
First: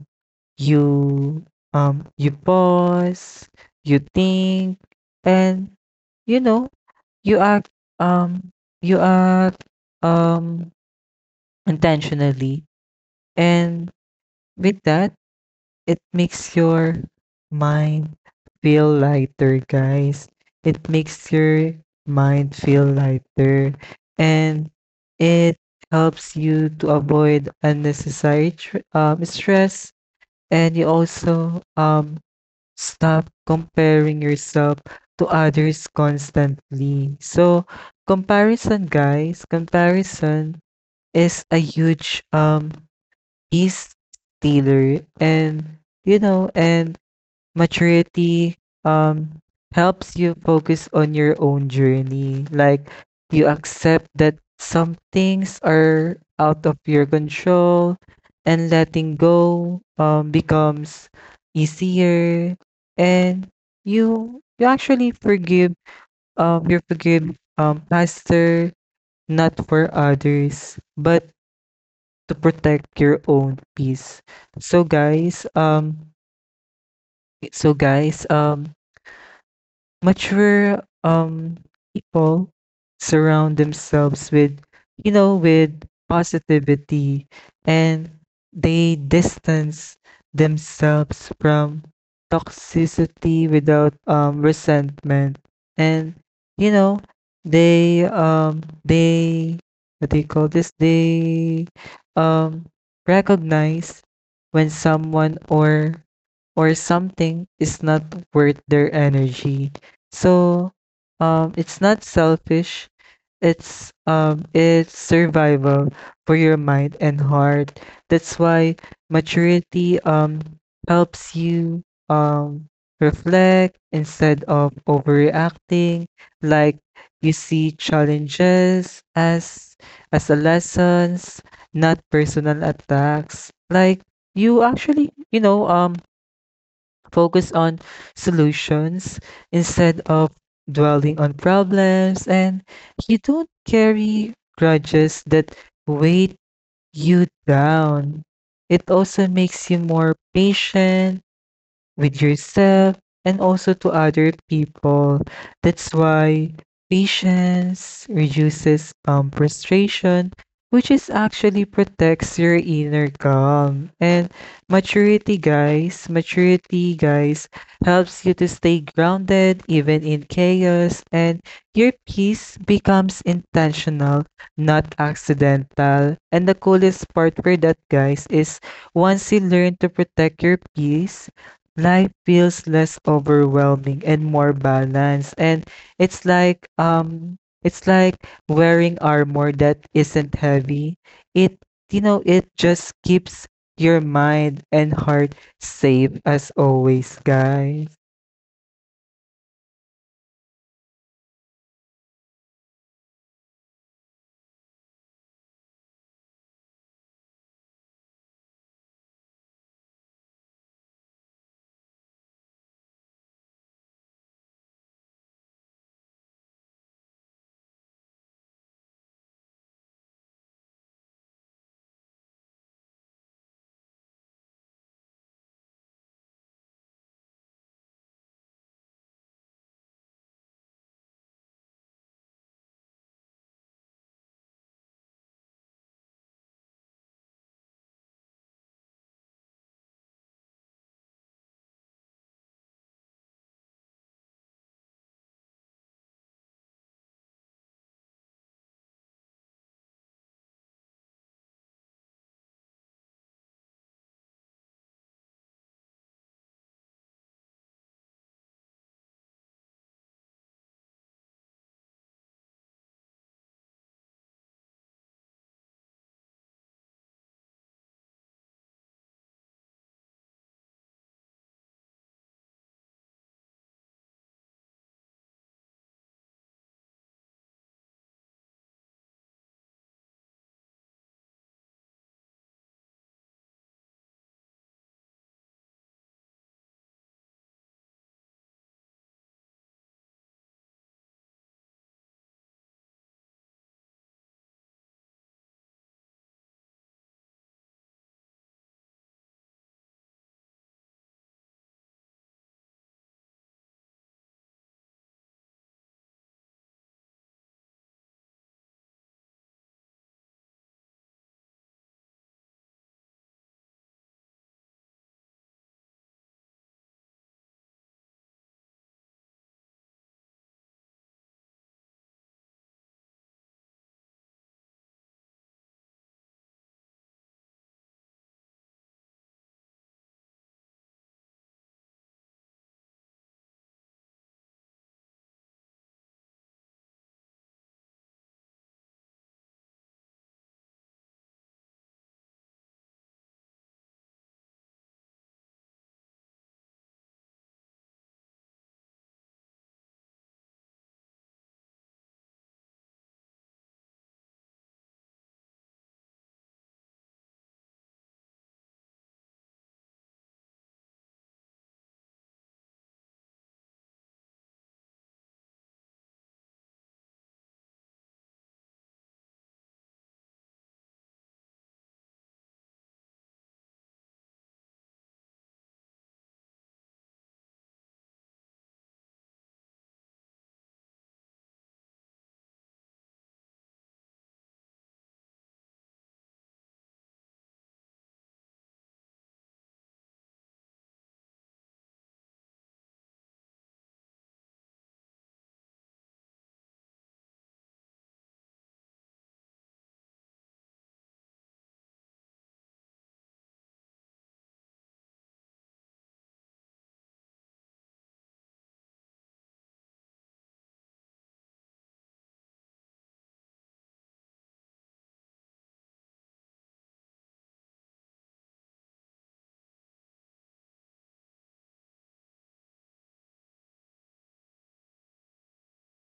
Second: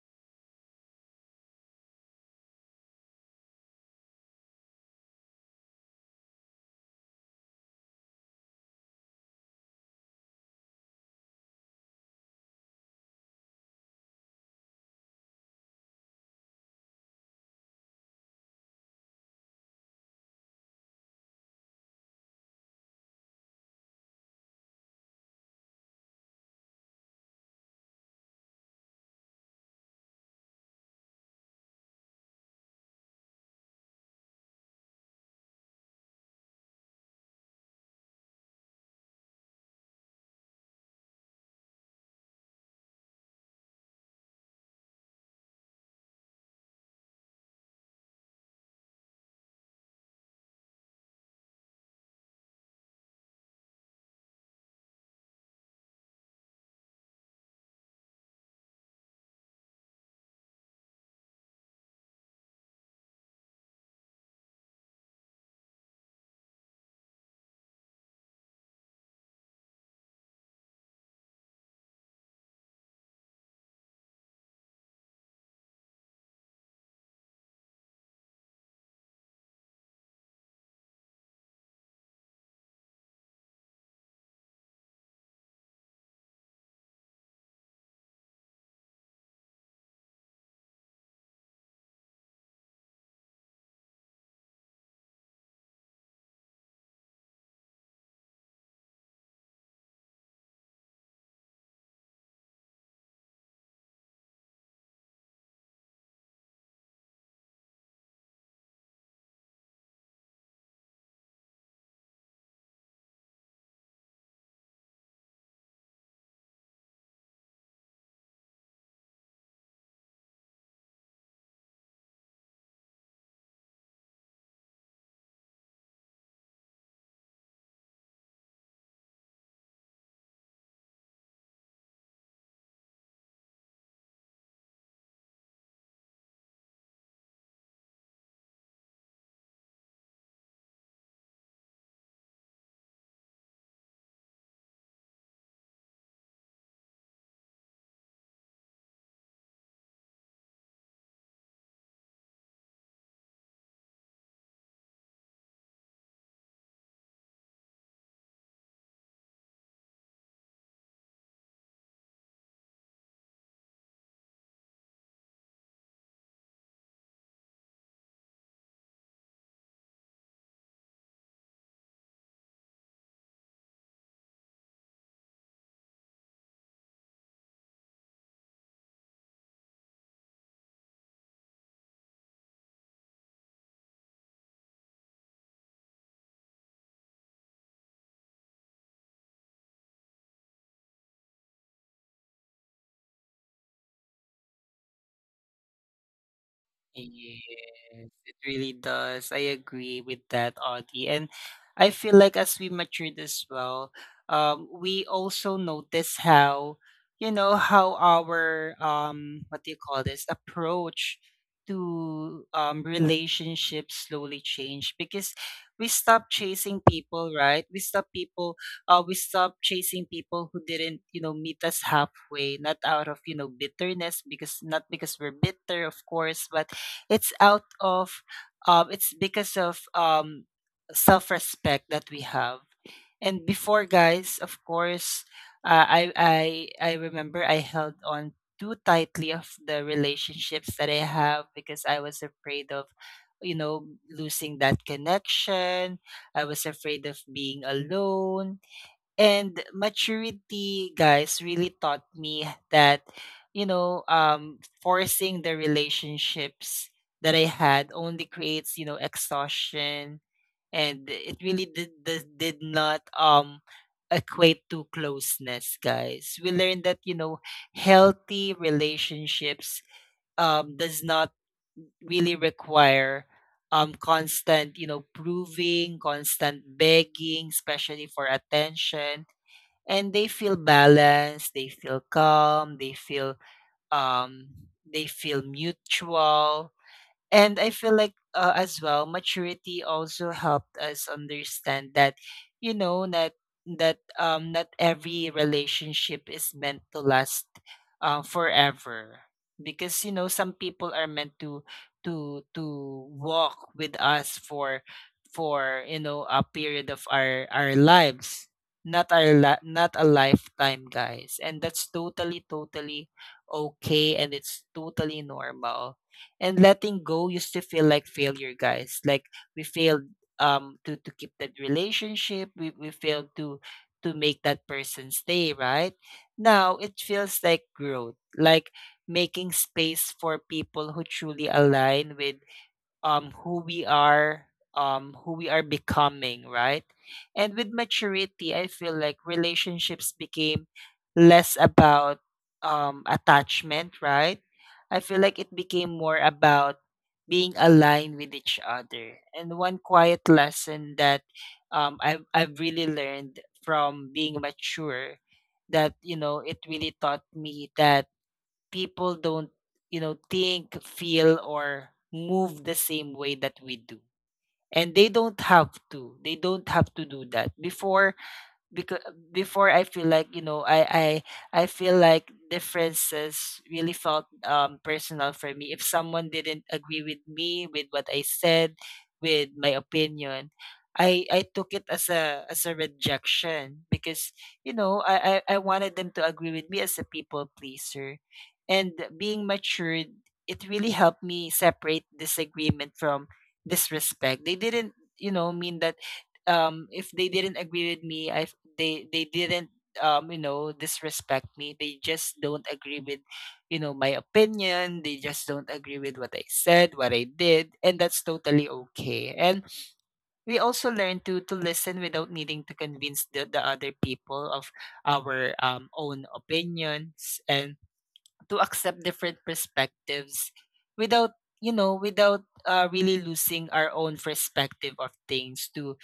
you um you pause, you think, and, you know, you act um you act um intentionally, and with that it makes your mind feel lighter, guys. It makes your mind feel lighter, and it helps you to avoid unnecessary tr- um, stress. And you also um stop comparing yourself to others constantly. So, comparison, guys, comparison is a huge um peace stealer. And, you know, and maturity um helps you focus on your own journey. Like, you accept that some things are out of your control and letting go um becomes easier, and you you actually forgive, um you forgive um faster, not for others but to protect your own peace. So guys, um so guys, um mature um people surround themselves with, you know, with positivity, and they distance themselves from toxicity without um resentment. And, you know, they um they what do you call this, they um recognize when someone or or something is not worth their energy. So um, it's not selfish. It's um, it's survival for your mind and heart. That's why maturity um, helps you um, reflect instead of overreacting. Like, you see challenges as as a lessons, not personal attacks. Like, you actually, you know, um, focus on solutions instead of dwelling on problems, and you don't carry grudges that weight you down. It also makes you more patient, with yourself and also to other people. That's why patience reduces um, frustration, which is actually protects your inner calm. And maturity, guys, maturity, guys, helps you to stay grounded even in chaos, and your peace becomes intentional, not accidental. And the coolest part for that, guys, is once you learn to protect your peace, life feels less overwhelming and more balanced. And it's like um it's like wearing armor that isn't heavy. It, you know, it just keeps your mind and heart safe as always, guys. Yes, it really does. I agree with that, Audie. And I feel like as we matured as well, um, we also notice how, you know, how our, um, what do you call this, approach to um relationships slowly changed, because we stopped chasing people, right? We stopped people, uh, we stopped chasing people who didn't, you know, meet us halfway, not out of, you know, bitterness, because, not because we're bitter, of course, but it's out of um it's because of, um self-respect that we have. And before, guys, of course, uh, i i i remember I held on too tightly of the relationships that I have, because I was afraid of, you know losing that connection. I was afraid of being alone. And maturity, guys, really taught me that, you know um forcing the relationships that I had only creates, you know exhaustion, and it really did did, did not, um equate to closeness. Guys, we learned that, you know healthy relationships, um does not really require, um constant, you know proving, constant begging, especially for attention. And they feel balanced, they feel calm, they feel um they feel mutual. And I feel like, uh, as well, maturity also helped us understand that, you know, that that um not every relationship is meant to last, uh, forever, because, you know some people are meant to to to walk with us for, for you know a period of our our lives, not our li- not a lifetime, guys, and that's totally, totally okay, and it's totally normal. And letting go used to feel like failure, guys, like we failed, um to to keep that relationship. We, we failed to to make that person stay, right? Now it feels like growth, like making space for people who truly align with, um, who we are, um, who we are becoming, right? And with maturity, I feel like relationships became less about, um, attachment, right? I feel like it became more about being aligned with each other. And one quiet lesson that, um, I've, I've really learned from being mature, that, you know, it really taught me that people don't, you know, think, feel, or move the same way that we do. And they don't have to. They don't have to do that. Before, because before, I feel like, you know I I I feel like differences really felt, um personal for me, if someone didn't agree with me, with what I said, with my opinion. I I took it as a as a rejection, because, you know I I, I wanted them to agree with me as a people pleaser. And being matured, it really helped me separate disagreement from disrespect. They didn't, you know mean that, um if they didn't agree with me, i f- they they didn't, um you know disrespect me. They just don't agree with, you know my opinion. They just don't agree with what I said, what I did, and that's totally okay. And we also learn to to listen without needing to convince the, the other people of our, um, own opinions, and to accept different perspectives, without, you know without, uh, really losing our own perspective of things, to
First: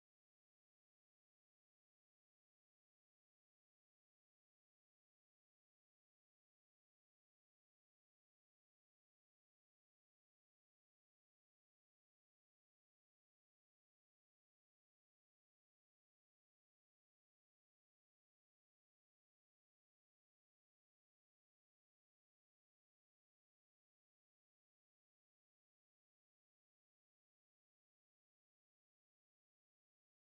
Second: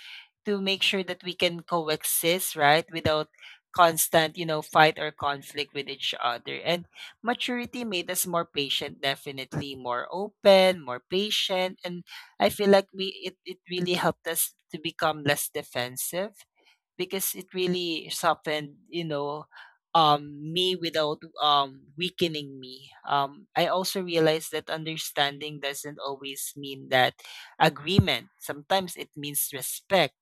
to make sure that we can coexist, right? Without constant, you know, fight or conflict with each other. And maturity made us more patient, definitely, more open, more patient. And I feel like we it, it really helped us to become less defensive, because it really softened, you know, um me without, um weakening me. Um I also realized that understanding doesn't always mean that agreement. Sometimes it means respect.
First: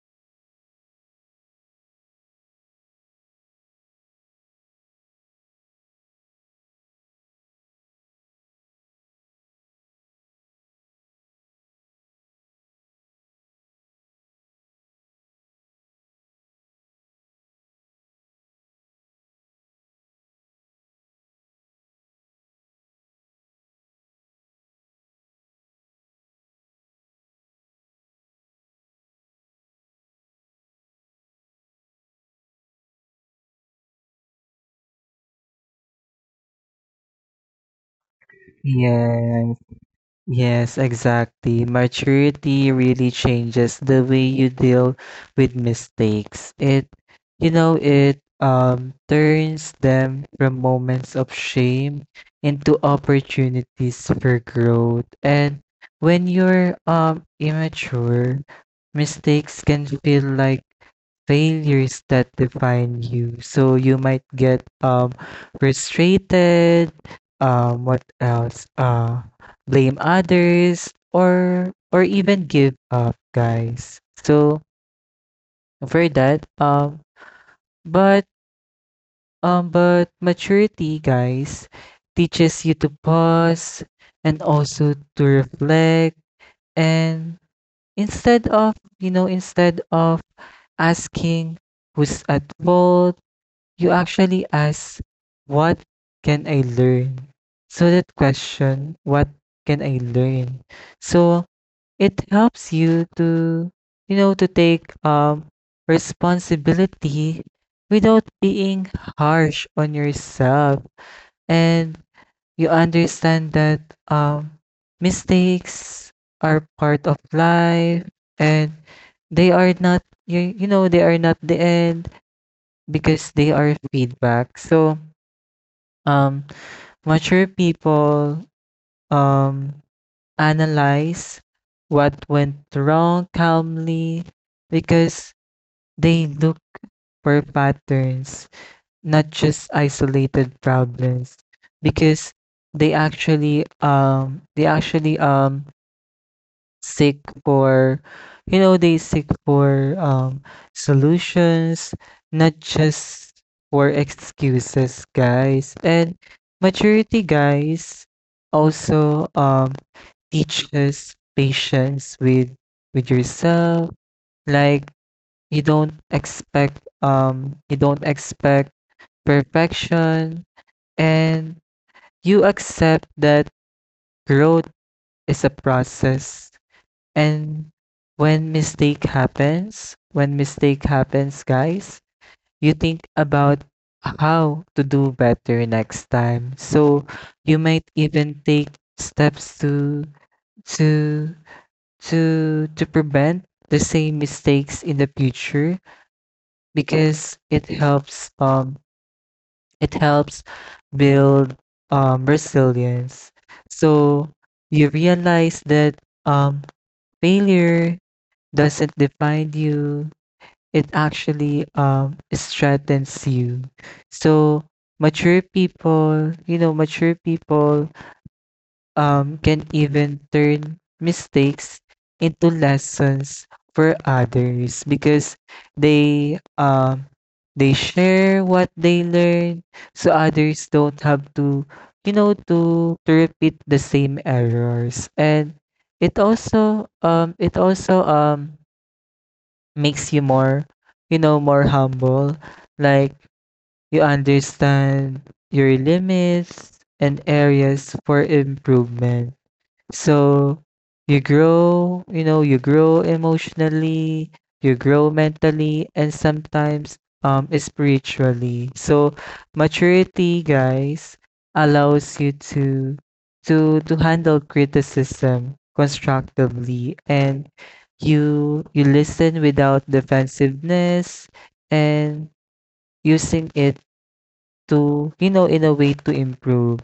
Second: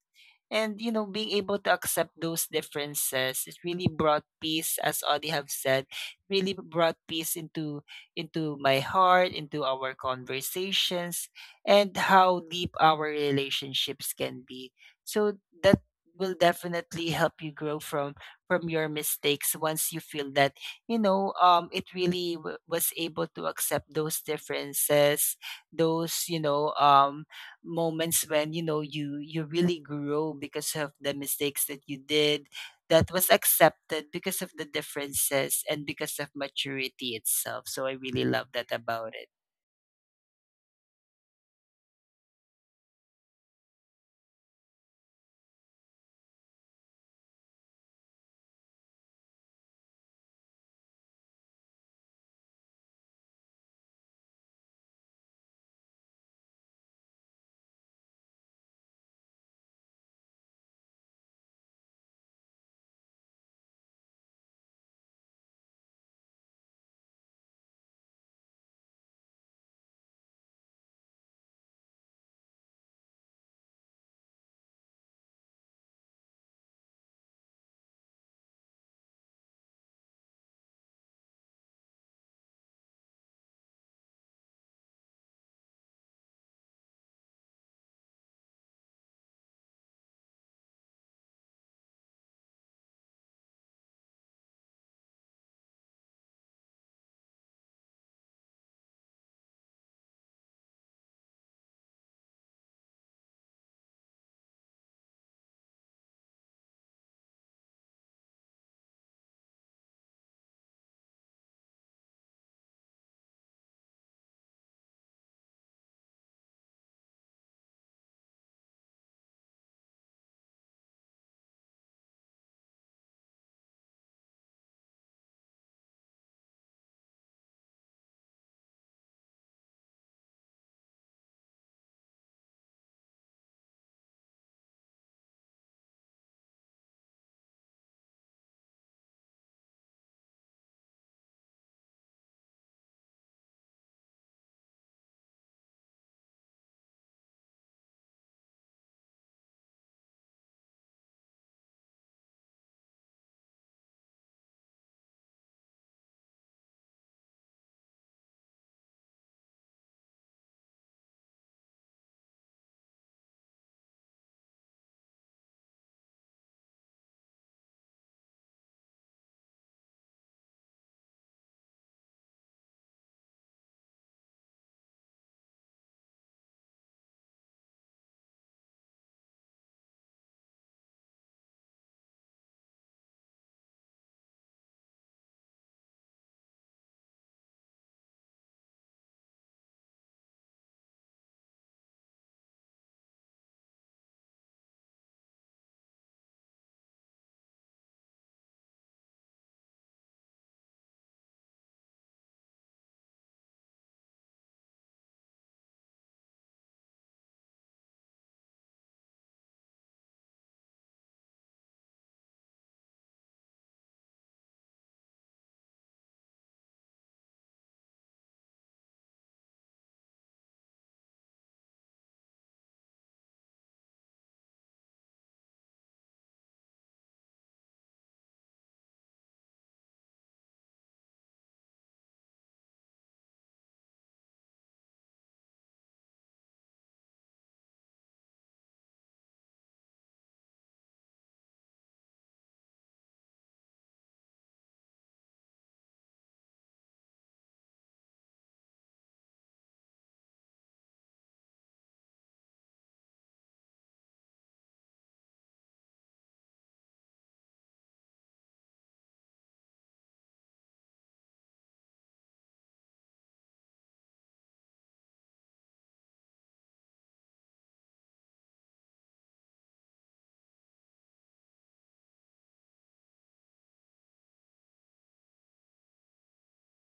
And, you know, being able to accept those differences, it really brought peace, as Audie have said, really brought peace into into my heart, into our conversations, and how deep our relationships can be. So that will definitely help you grow from from your mistakes once you feel that you know um it really w- was able to accept those differences, those you know um moments when, you know, you you really grow because of the mistakes that you did that was accepted because of the differences and because of maturity itself. So I really love that about Yes. Yes, exactly. Maturity really changes the way you deal with mistakes. It, you know, it um turns them from moments of shame into opportunities for growth. And when you're um immature, mistakes can feel like failures that define you. So you might get um frustrated. Um, what else? Uh, blame others or or even give up, guys. So for that um but um but maturity, guys, teaches you to pause and also to reflect, and instead of, you know, instead of asking who's at fault, you actually ask, what can I learn? So that question, what can I learn? So it helps you to, you know, to take um, responsibility without being harsh on yourself. And you understand that, um, mistakes are part of life and they are not, you, you know, they are not the end because they are feedback. So, um, mature people um, analyze what went wrong calmly because they look for patterns, not just isolated problems. Because they actually um they actually um seek for, you know, they seek for um solutions, not just for excuses, guys. And maturity, guys, also um teach us patience with with yourself. Like, you don't expect um you don't expect perfection and you accept that growth is a process. And when mistake happens, when mistake happens, guys, you think about how to do better next time. So you might even take steps to to to to prevent the same mistakes in the future because it helps um it helps build um resilience. So you realize that um failure doesn't define you. It actually um strengthens you. So mature people, you know, mature people um, can even turn mistakes into lessons for others because they um, they share what they learn so others don't have to, you know, to to repeat the same errors. And it also um it also um makes you more, you know, more humble. Like, you understand your limits and areas for improvement, so you grow, you know, you grow emotionally, you grow mentally, and sometimes um spiritually. So maturity, guys, allows you to to to handle criticism constructively, and you you listen without defensiveness and using it to, you know, in a way to improve.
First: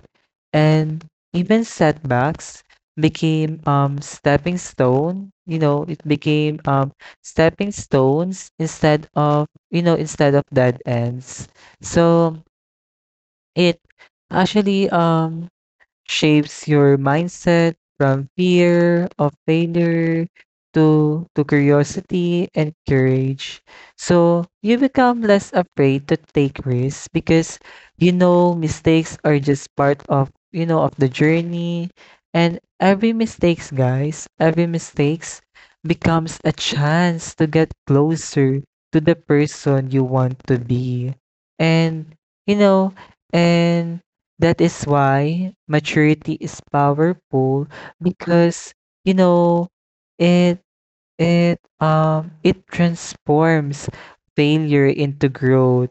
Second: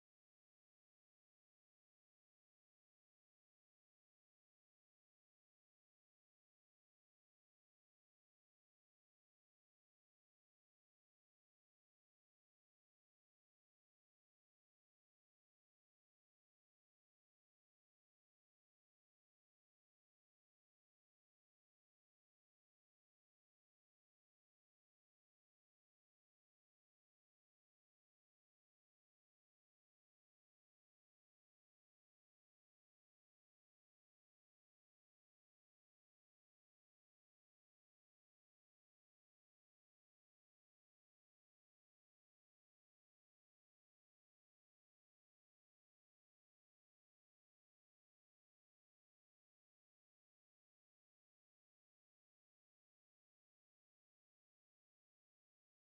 And even setbacks became um stepping stone, you know, it became um stepping stones instead of, you know, instead of dead ends. So it actually um shapes your mindset from fear of failure to, to curiosity and courage. So you become less afraid to take risks because, you know, mistakes are just part of, you know, of the journey, and every mistakes, guys, every mistakes becomes a chance to get closer to the person you want to be. And, you know, and that is why maturity is powerful because, you know, it it um it transforms failure into growth,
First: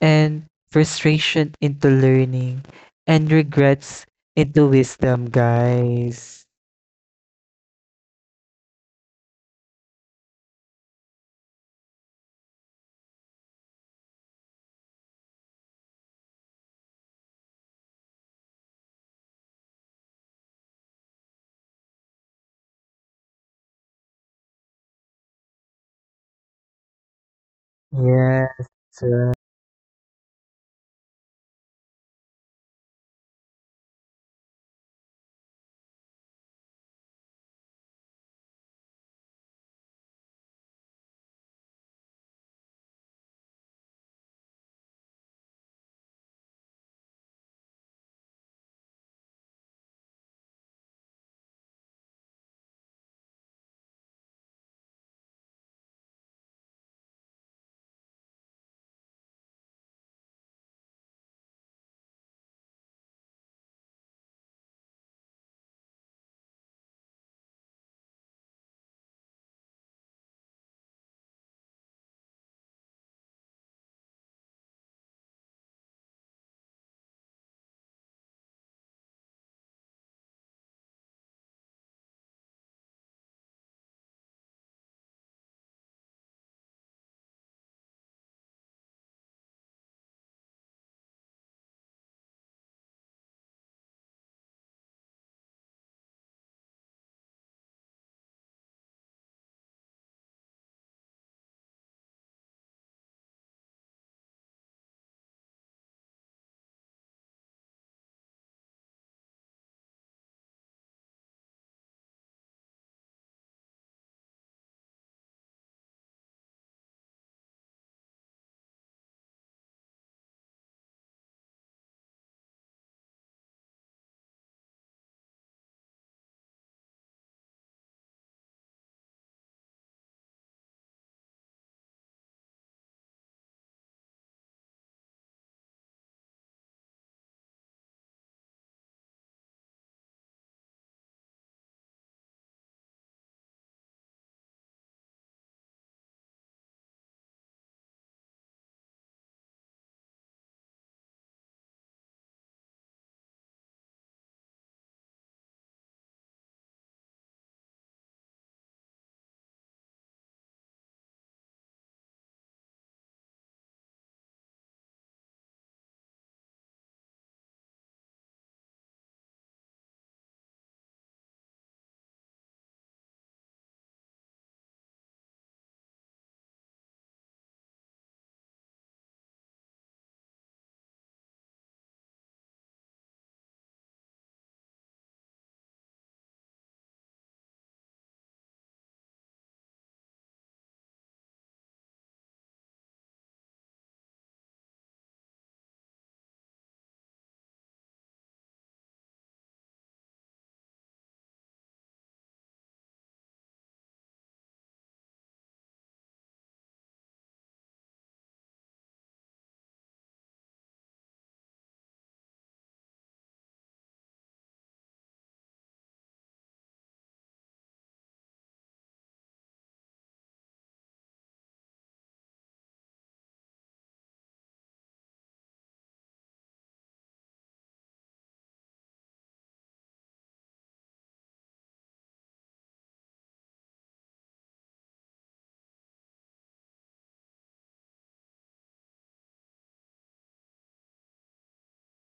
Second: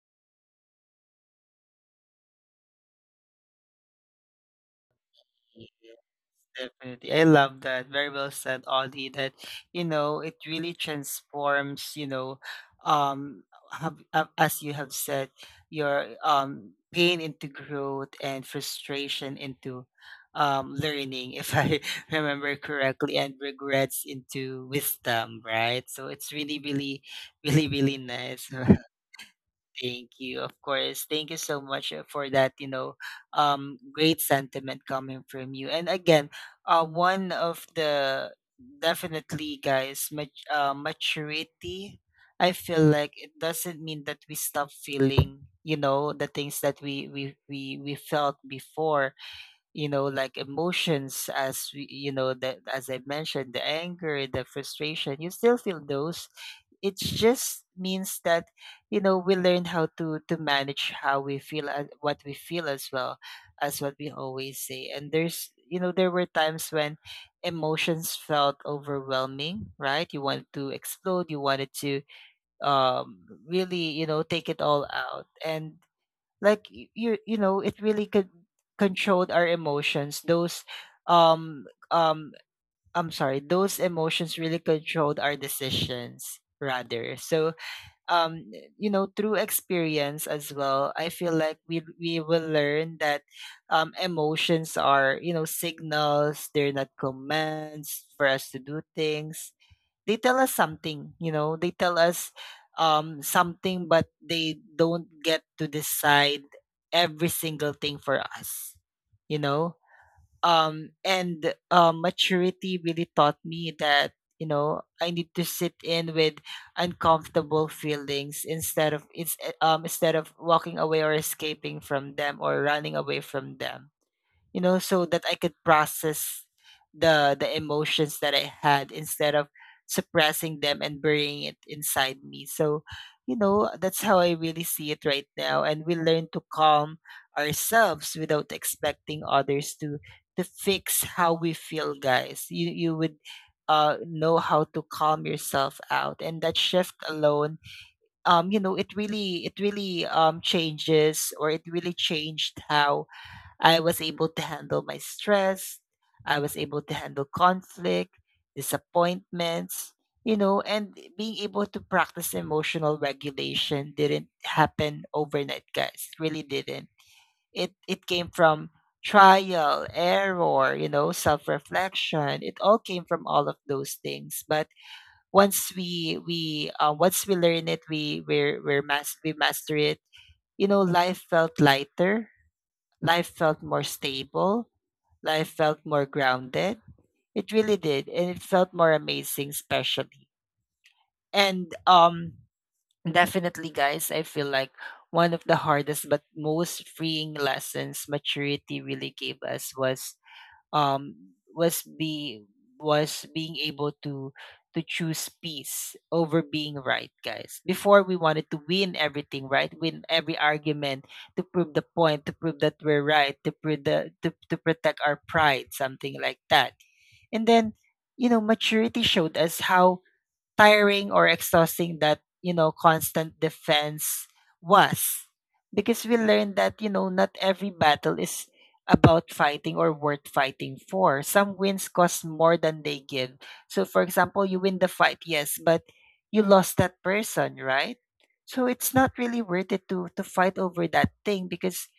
and frustration into learning, and regrets into wisdom, it. guys. Definitely. I love that. Very well said, Audie, that, you know, it really transforms, you know, um, have, uh, as you have said, your um, pain into growth and frustration into um, learning, if I remember correctly, and regrets into wisdom, right? So it's really, really, really, really Yes, nice. that's right. Thank you. Of course. Thank you so much uh, for that, you know, um great sentiment coming from you. And again, uh one of the definitely guys, mat- uh, maturity, I feel like it doesn't mean that we stop feeling, you know, the things that we we we, we felt before, you know, like emotions as we, you know, that as I mentioned, the anger, the frustration, you still feel those. It just means that, you know, we learn how to to manage how we feel and what we feel as well, as what we always say. And there's, you know, there were times when emotions felt overwhelming, right? You wanted to explode, you wanted to, um really, you know, take it all out. And like, y- you, you know, it really could control our emotions, those um um I'm sorry, those emotions really controlled our decisions rather. So um you know, through experience as well, I feel like we we will learn that, um emotions are, you know, signals. They're not commands for us to do things. They tell us something, you know, they tell us um something, but they don't get to decide every single thing for us, you know. Um and uh, maturity really taught me that, you know, I need to sit in with uncomfortable feelings instead of it's um instead of walking away or escaping from them or running away from them, you know, so that I could process the the emotions that I had instead of suppressing them and burying it inside me. So, you know, that's how I really see it right now. And we learn to calm ourselves without expecting others to to fix how we feel, guys. You you would uh, know how to calm yourself out, and that shift alone, um you know, it really, it really um changes or it really changed how I was able to handle my stress. I was able to handle conflict, disappointments, you know, and being able to practice emotional regulation didn't happen overnight, guys. It really didn't. It it came from trial, error, you know, self-reflection. It all came from all of those things. But once we we uh, once we learn it, we we're, we're mas- we master it. You know, life felt lighter. Life felt more stable, life felt more grounded. It really did, and it felt more amazing, especially. And um, definitely, guys, I feel like one of the hardest but most freeing lessons maturity really gave us was, um was be was being able to to choose peace over being right, guys. Before, we wanted to win everything, right? Win every argument, to prove the point, to prove that we're right, to prove the to, to protect our pride, something like that. And then, you know, maturity showed us how tiring or exhausting that, you know, constant defense was. Because we learned that, you know, not every battle is about fighting or worth fighting for. Some wins cost more than they give. So, for example, you win the fight, yes, but you lost that person, right? So it's not really worth it to to fight over that thing, because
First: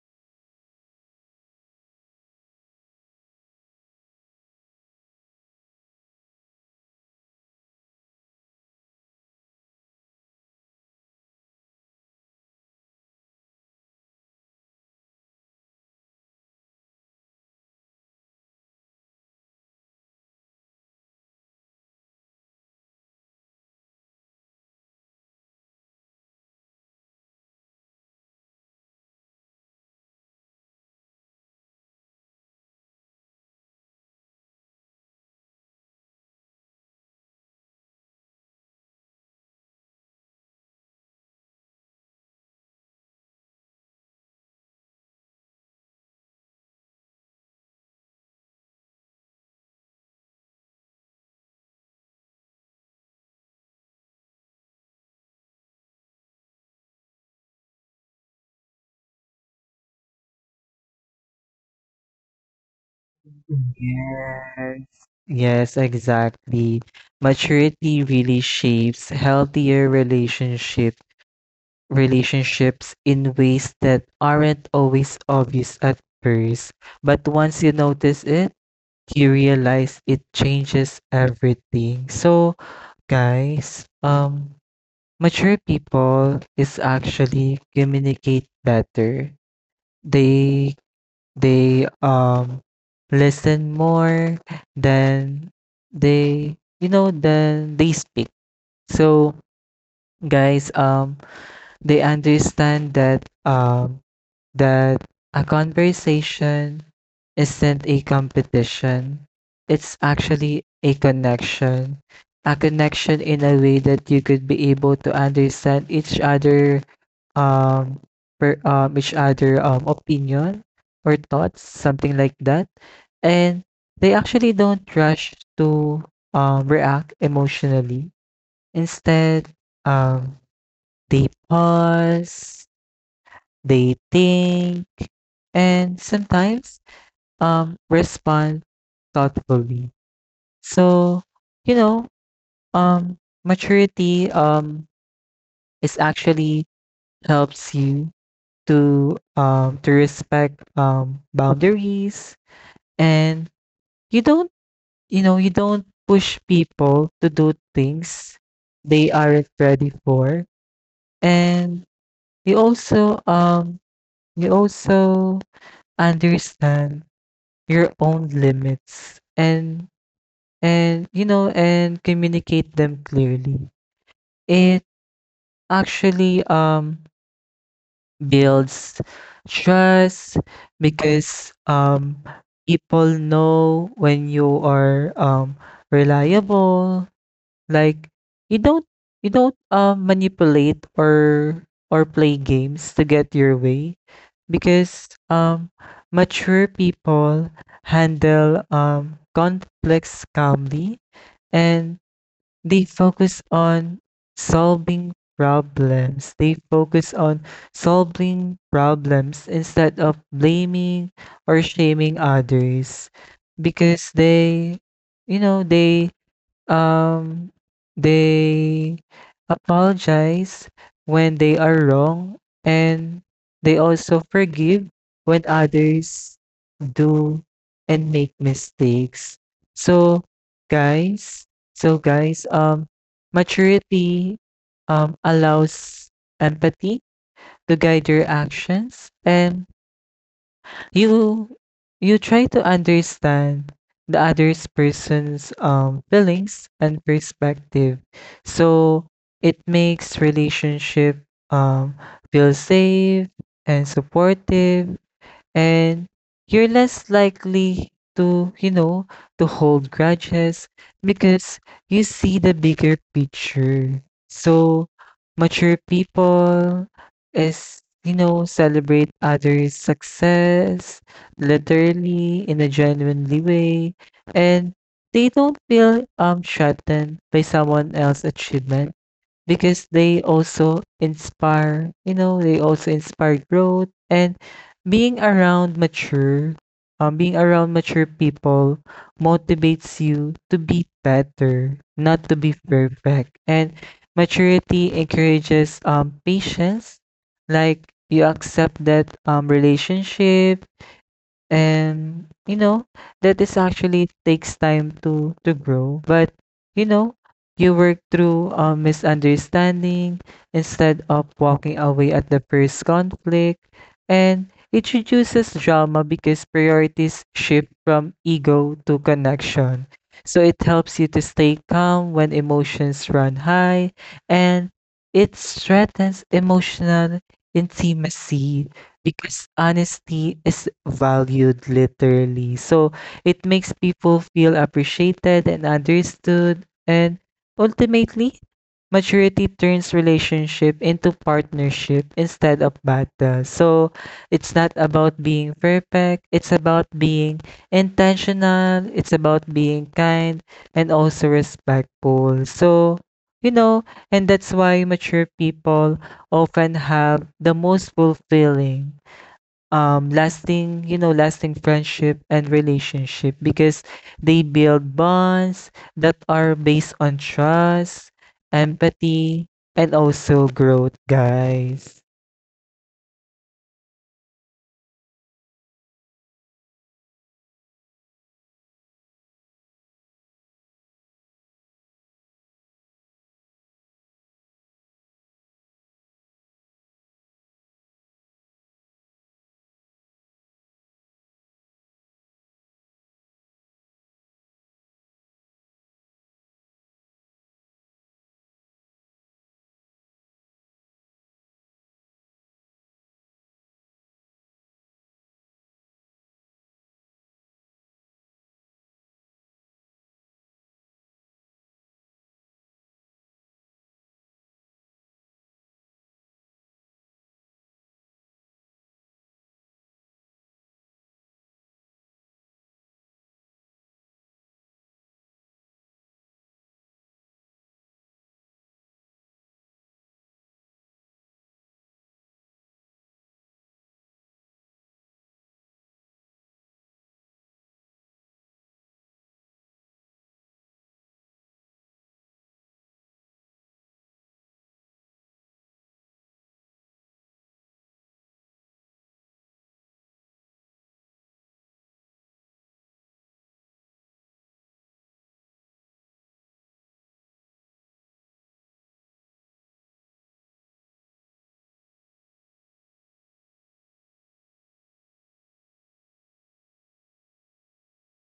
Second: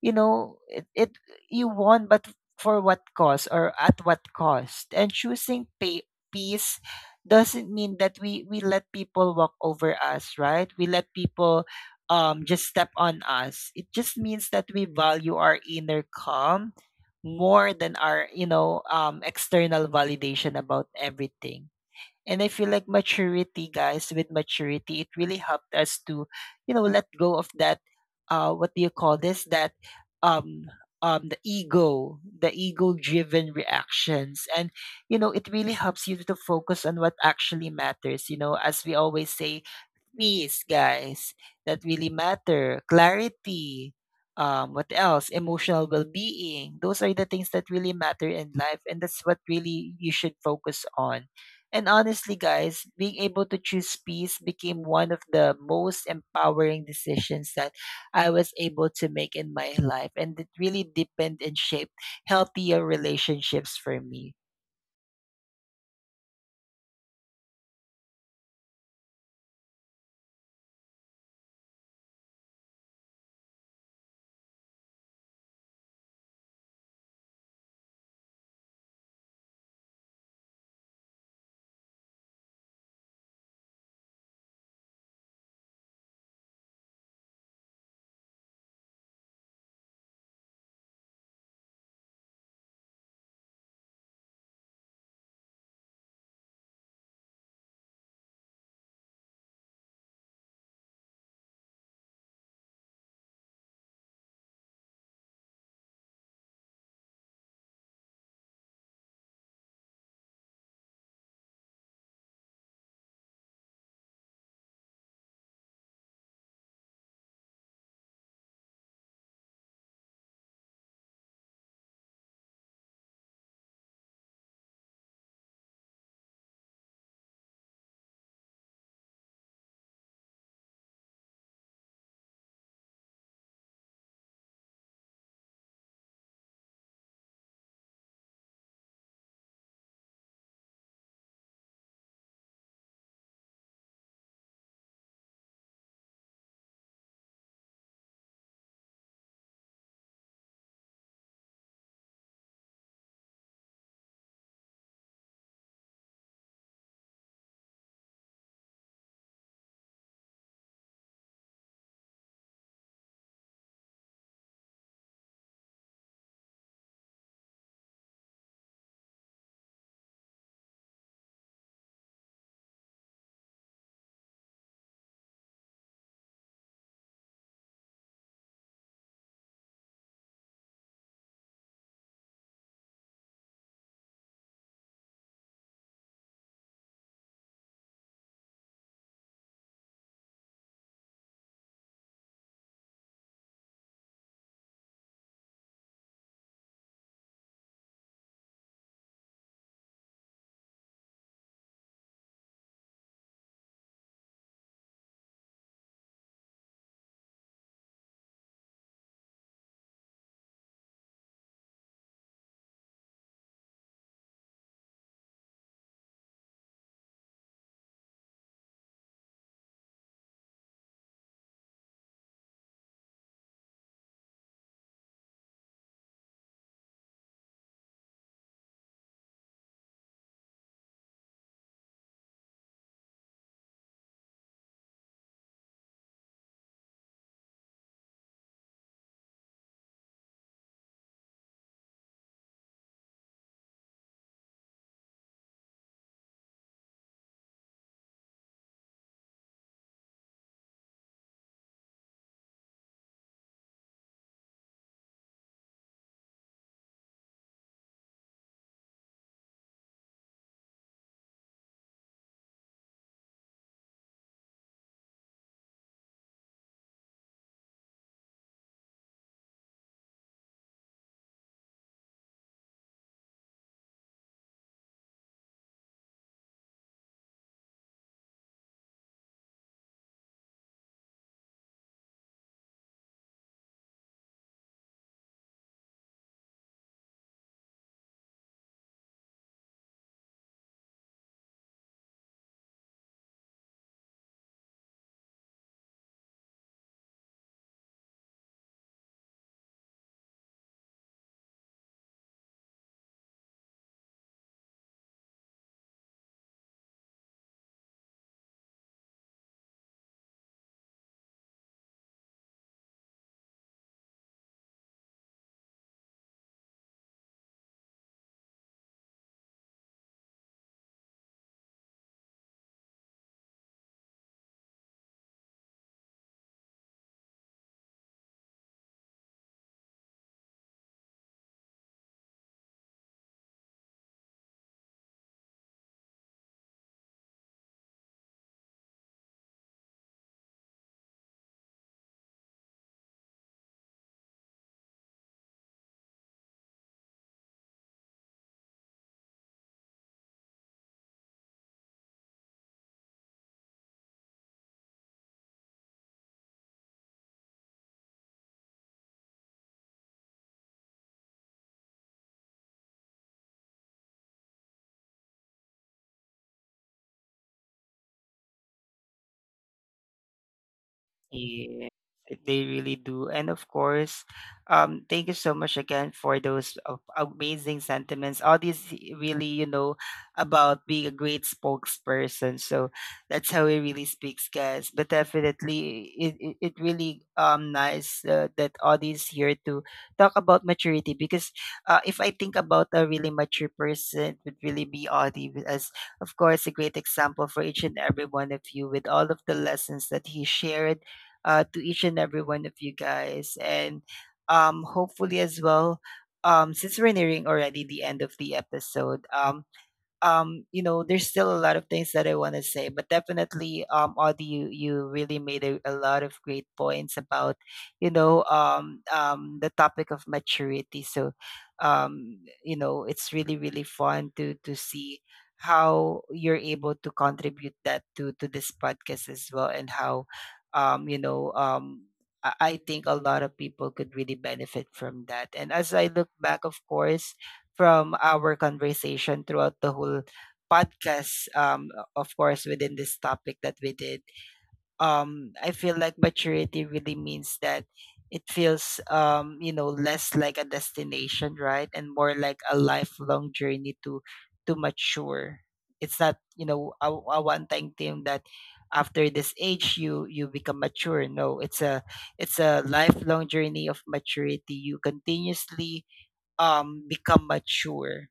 you know it, it, you won, but for what cost, or at what cost. And choosing pay, peace doesn't mean that we we let people walk over us, right? We let people um just step on us. It just means that we value our inner calm more than our, you know, um external validation about everything. And I feel like maturity, guys, with maturity, it really helped us to, you know, let go of that, uh, what do you call this? That, um, um, the ego, the ego-driven reactions, and you know, it really helps you to focus on what actually matters. You know, as we always say, peace, guys, that really matter, clarity, um, what else? Emotional well being. Those are the things that really matter in life, and that's what really you should focus on. And honestly, guys, being able to choose peace became one of the most empowering decisions that I was able to make in my life. And it really deepened and shaped healthier relationships for me. Yes. Yes, exactly. Maturity really shapes healthier relationships relationships in ways that aren't always obvious at first, but once you notice it, you realize it changes everything. So, guys, um mature people is actually communicate better. They they um listen more than they, you know, than they speak. So, guys, um they understand that um that a conversation isn't a competition. It's actually a connection. A connection in a way that you could be able to understand each other, um, per, um each other um opinion or thoughts, something like that. And they actually don't rush to um react emotionally. Instead, um they pause, they think, and sometimes um, respond thoughtfully. So, you know, um, maturity, um, is actually helps you to um, to respect um, boundaries, and you don't, you know, you don't push people to do things they aren't ready for. And you also um you also understand your own limits and and you know, and communicate them clearly. It actually um builds trust because um people know when you are um reliable. Like, you don't you don't um manipulate or or play games to get your way because um mature people handle um conflicts calmly, and they focus on solving problems. They focus on solving problems instead of blaming or shaming others because they, you know, they Um, they apologize when they are wrong, and they also forgive when others do and make mistakes. So, guys, so guys, um, maturity um allows empathy to guide your actions, and you you try to understand the other's person's um feelings and perspective, so it makes relationship um feel safe and supportive, and you're less likely to, you know, to hold grudges because you see the bigger picture. So mature people is, you know, celebrate others' success literally in a genuinely way, and they don't feel um threatened by someone else's achievement because they also inspire, you know, they also inspire growth. And being around mature, um, being around mature people motivates you to be better, not to be perfect. And maturity encourages um patience. Like, you accept that um relationship and, you know, that is actually takes time to to grow. But, you know, you work through a misunderstanding instead of walking away at the first conflict. And it reduces drama because priorities shift from ego to connection. So it helps you to stay calm when emotions run high, and it strengthens emotional intimacy because honesty is valued literally. So it makes people feel appreciated and understood. And ultimately, maturity turns relationship into partnership instead of battle. So it's not about being perfect, it's about being intentional, it's about being kind and also respectful. So, you know, and that's why mature people often have the most fulfilling um lasting, you know, lasting friendship and relationship because they build bonds that are based on trust, empathy, and also growth, Yeah, guys. they really do. And of course, um, thank you so much again for those uh, amazing sentiments. All these i- really, you know, about being a great spokesperson. So that's how it really speaks, guys. But definitely, it, it, it really um nice uh, that all these here to talk about maturity, because uh, if I think about a really mature person, it would really be Audie, as of course a great example for each and every one of you with all of the lessons that he shared uh, to each and every one of you guys. And um, hopefully, as well, um, since we're nearing already the end of the episode, um, um, you know, there's still a lot of things that I want to say, but definitely, um, Audie, you, you really made a, a lot of great points about, you know, um, um, the topic of maturity. So, um, you know, it's really, really fun to, to see how you're able to contribute that to, to this podcast as well. And how, um, you know, um, I I think a lot of people could really benefit from that. And as I look back, of course, from our conversation throughout the whole podcast, um of course within this topic that we did, um I feel like maturity really means that it feels um you know, less like a destination, right, and more like a lifelong journey to to mature. It's not, you know, a, a one time thing that after this age you you become mature. No, it's a it's a lifelong journey of maturity. You continuously um become mature.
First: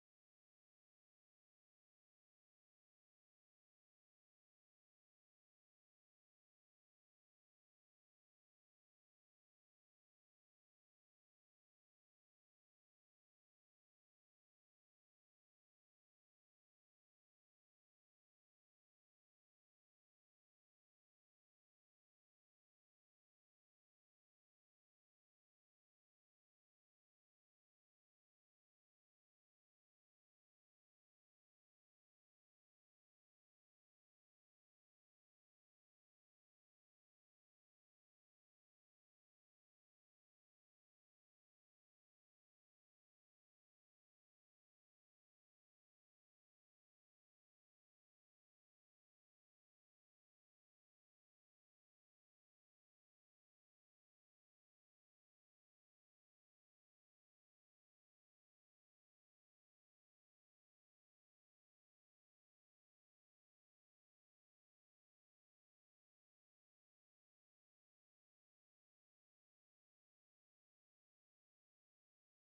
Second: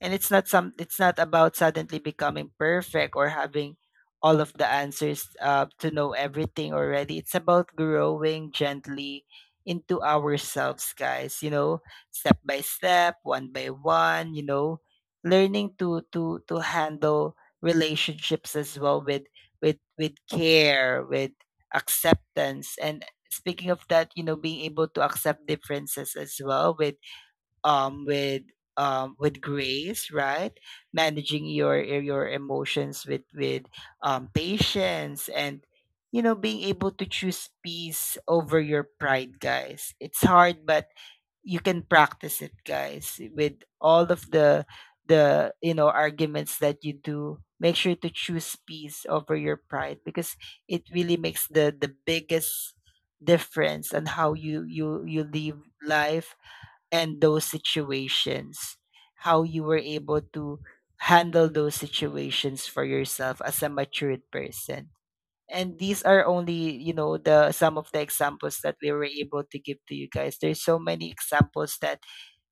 And it's not some it's not about suddenly becoming perfect or having all of the answers, uh, to know everything already. It's about growing gently into ourselves, guys, you know, step by step, one by one, you know, learning to to to handle relationships as well with with with care, with acceptance. And speaking of that, you know, being able to accept differences as well with um, with um, with grace, right? Managing your eh, your emotions with with um, patience, and you know, being able to choose peace over your pride, guys. It's hard, but you can practice it, guys. With all of the the you know, arguments that you do, make sure to choose peace over your pride, because it really makes the the biggest difference on how you you you live life and those situations, how you were able to handle those situations for yourself as a matured person. And these are only, you know, the some of the examples that we were able to give to you guys. There's so many examples that,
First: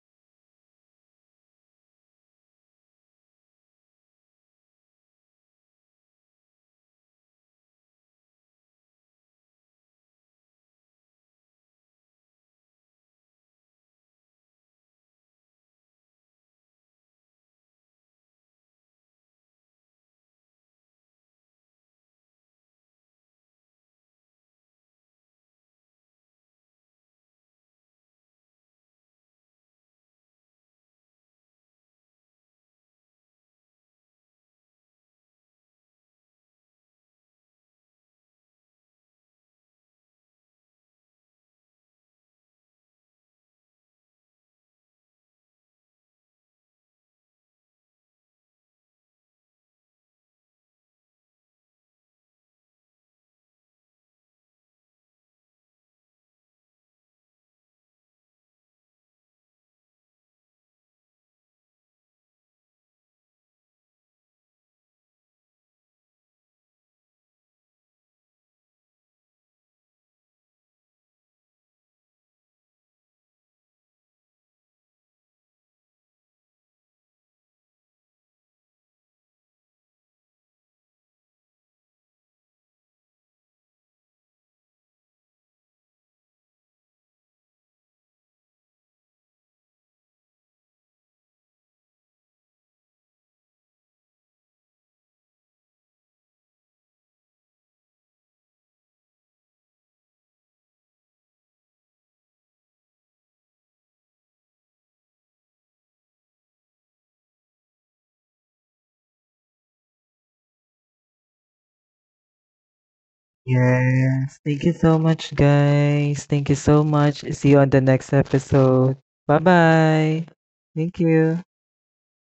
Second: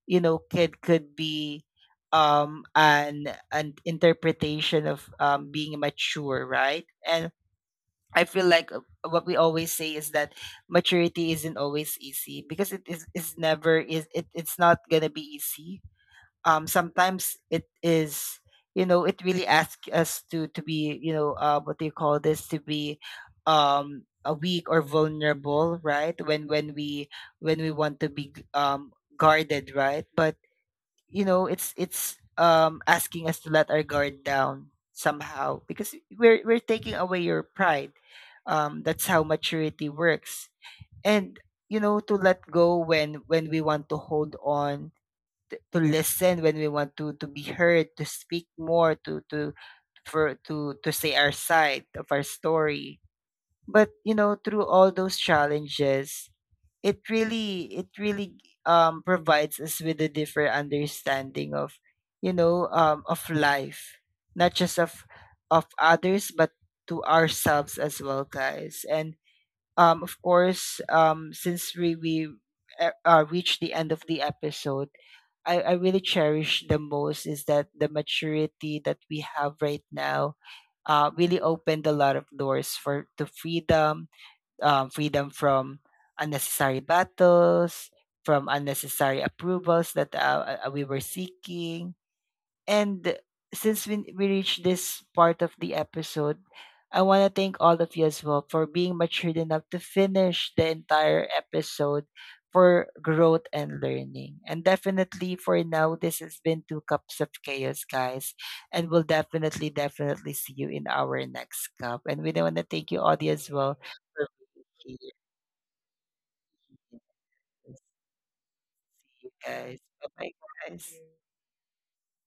you know, kid could be um an an interpretation of um being mature, right? And I feel like uh, what we always say is that maturity isn't always easy, because it is it's never is it, it's not gonna be easy. Um, sometimes it is, you know, it really asks us to to be, you know, uh, what do you call this, to be um a weak or vulnerable, right, when when we when we want to be um guarded, right? But you know, it's it's um asking us to let our guard down somehow, because we're we're taking away your pride, um that's how maturity works. And you know, to let go when when we want to hold on, t- to listen when we want to to be heard, to speak more, to to for to to say our side of our story. But you know, through all those challenges, it really it really um provides us with a different understanding of, you know, um of life, not just of of others, but to ourselves as well, guys. And um, of course, um, since we we uh, uh, reached the end of the episode, I, I really cherish the most is that the maturity that we have right now uh, really opened a lot of doors for to freedom, um, freedom from unnecessary battles, from unnecessary approvals that uh, uh, we were seeking. And since we, we reached this part of the episode, I want to thank all of you as well for being matured enough to finish the entire episode for growth and learning. And definitely for now, this has been Two Cups of Chaos, guys. And we'll definitely, definitely see you in our next cup. And we want to thank you, audience, as well, for Yes, thank you being so here, much, guys. Thank you so much. See you on with the us, next episode. Bye guys. Bye bye. bye, Thank guys. you.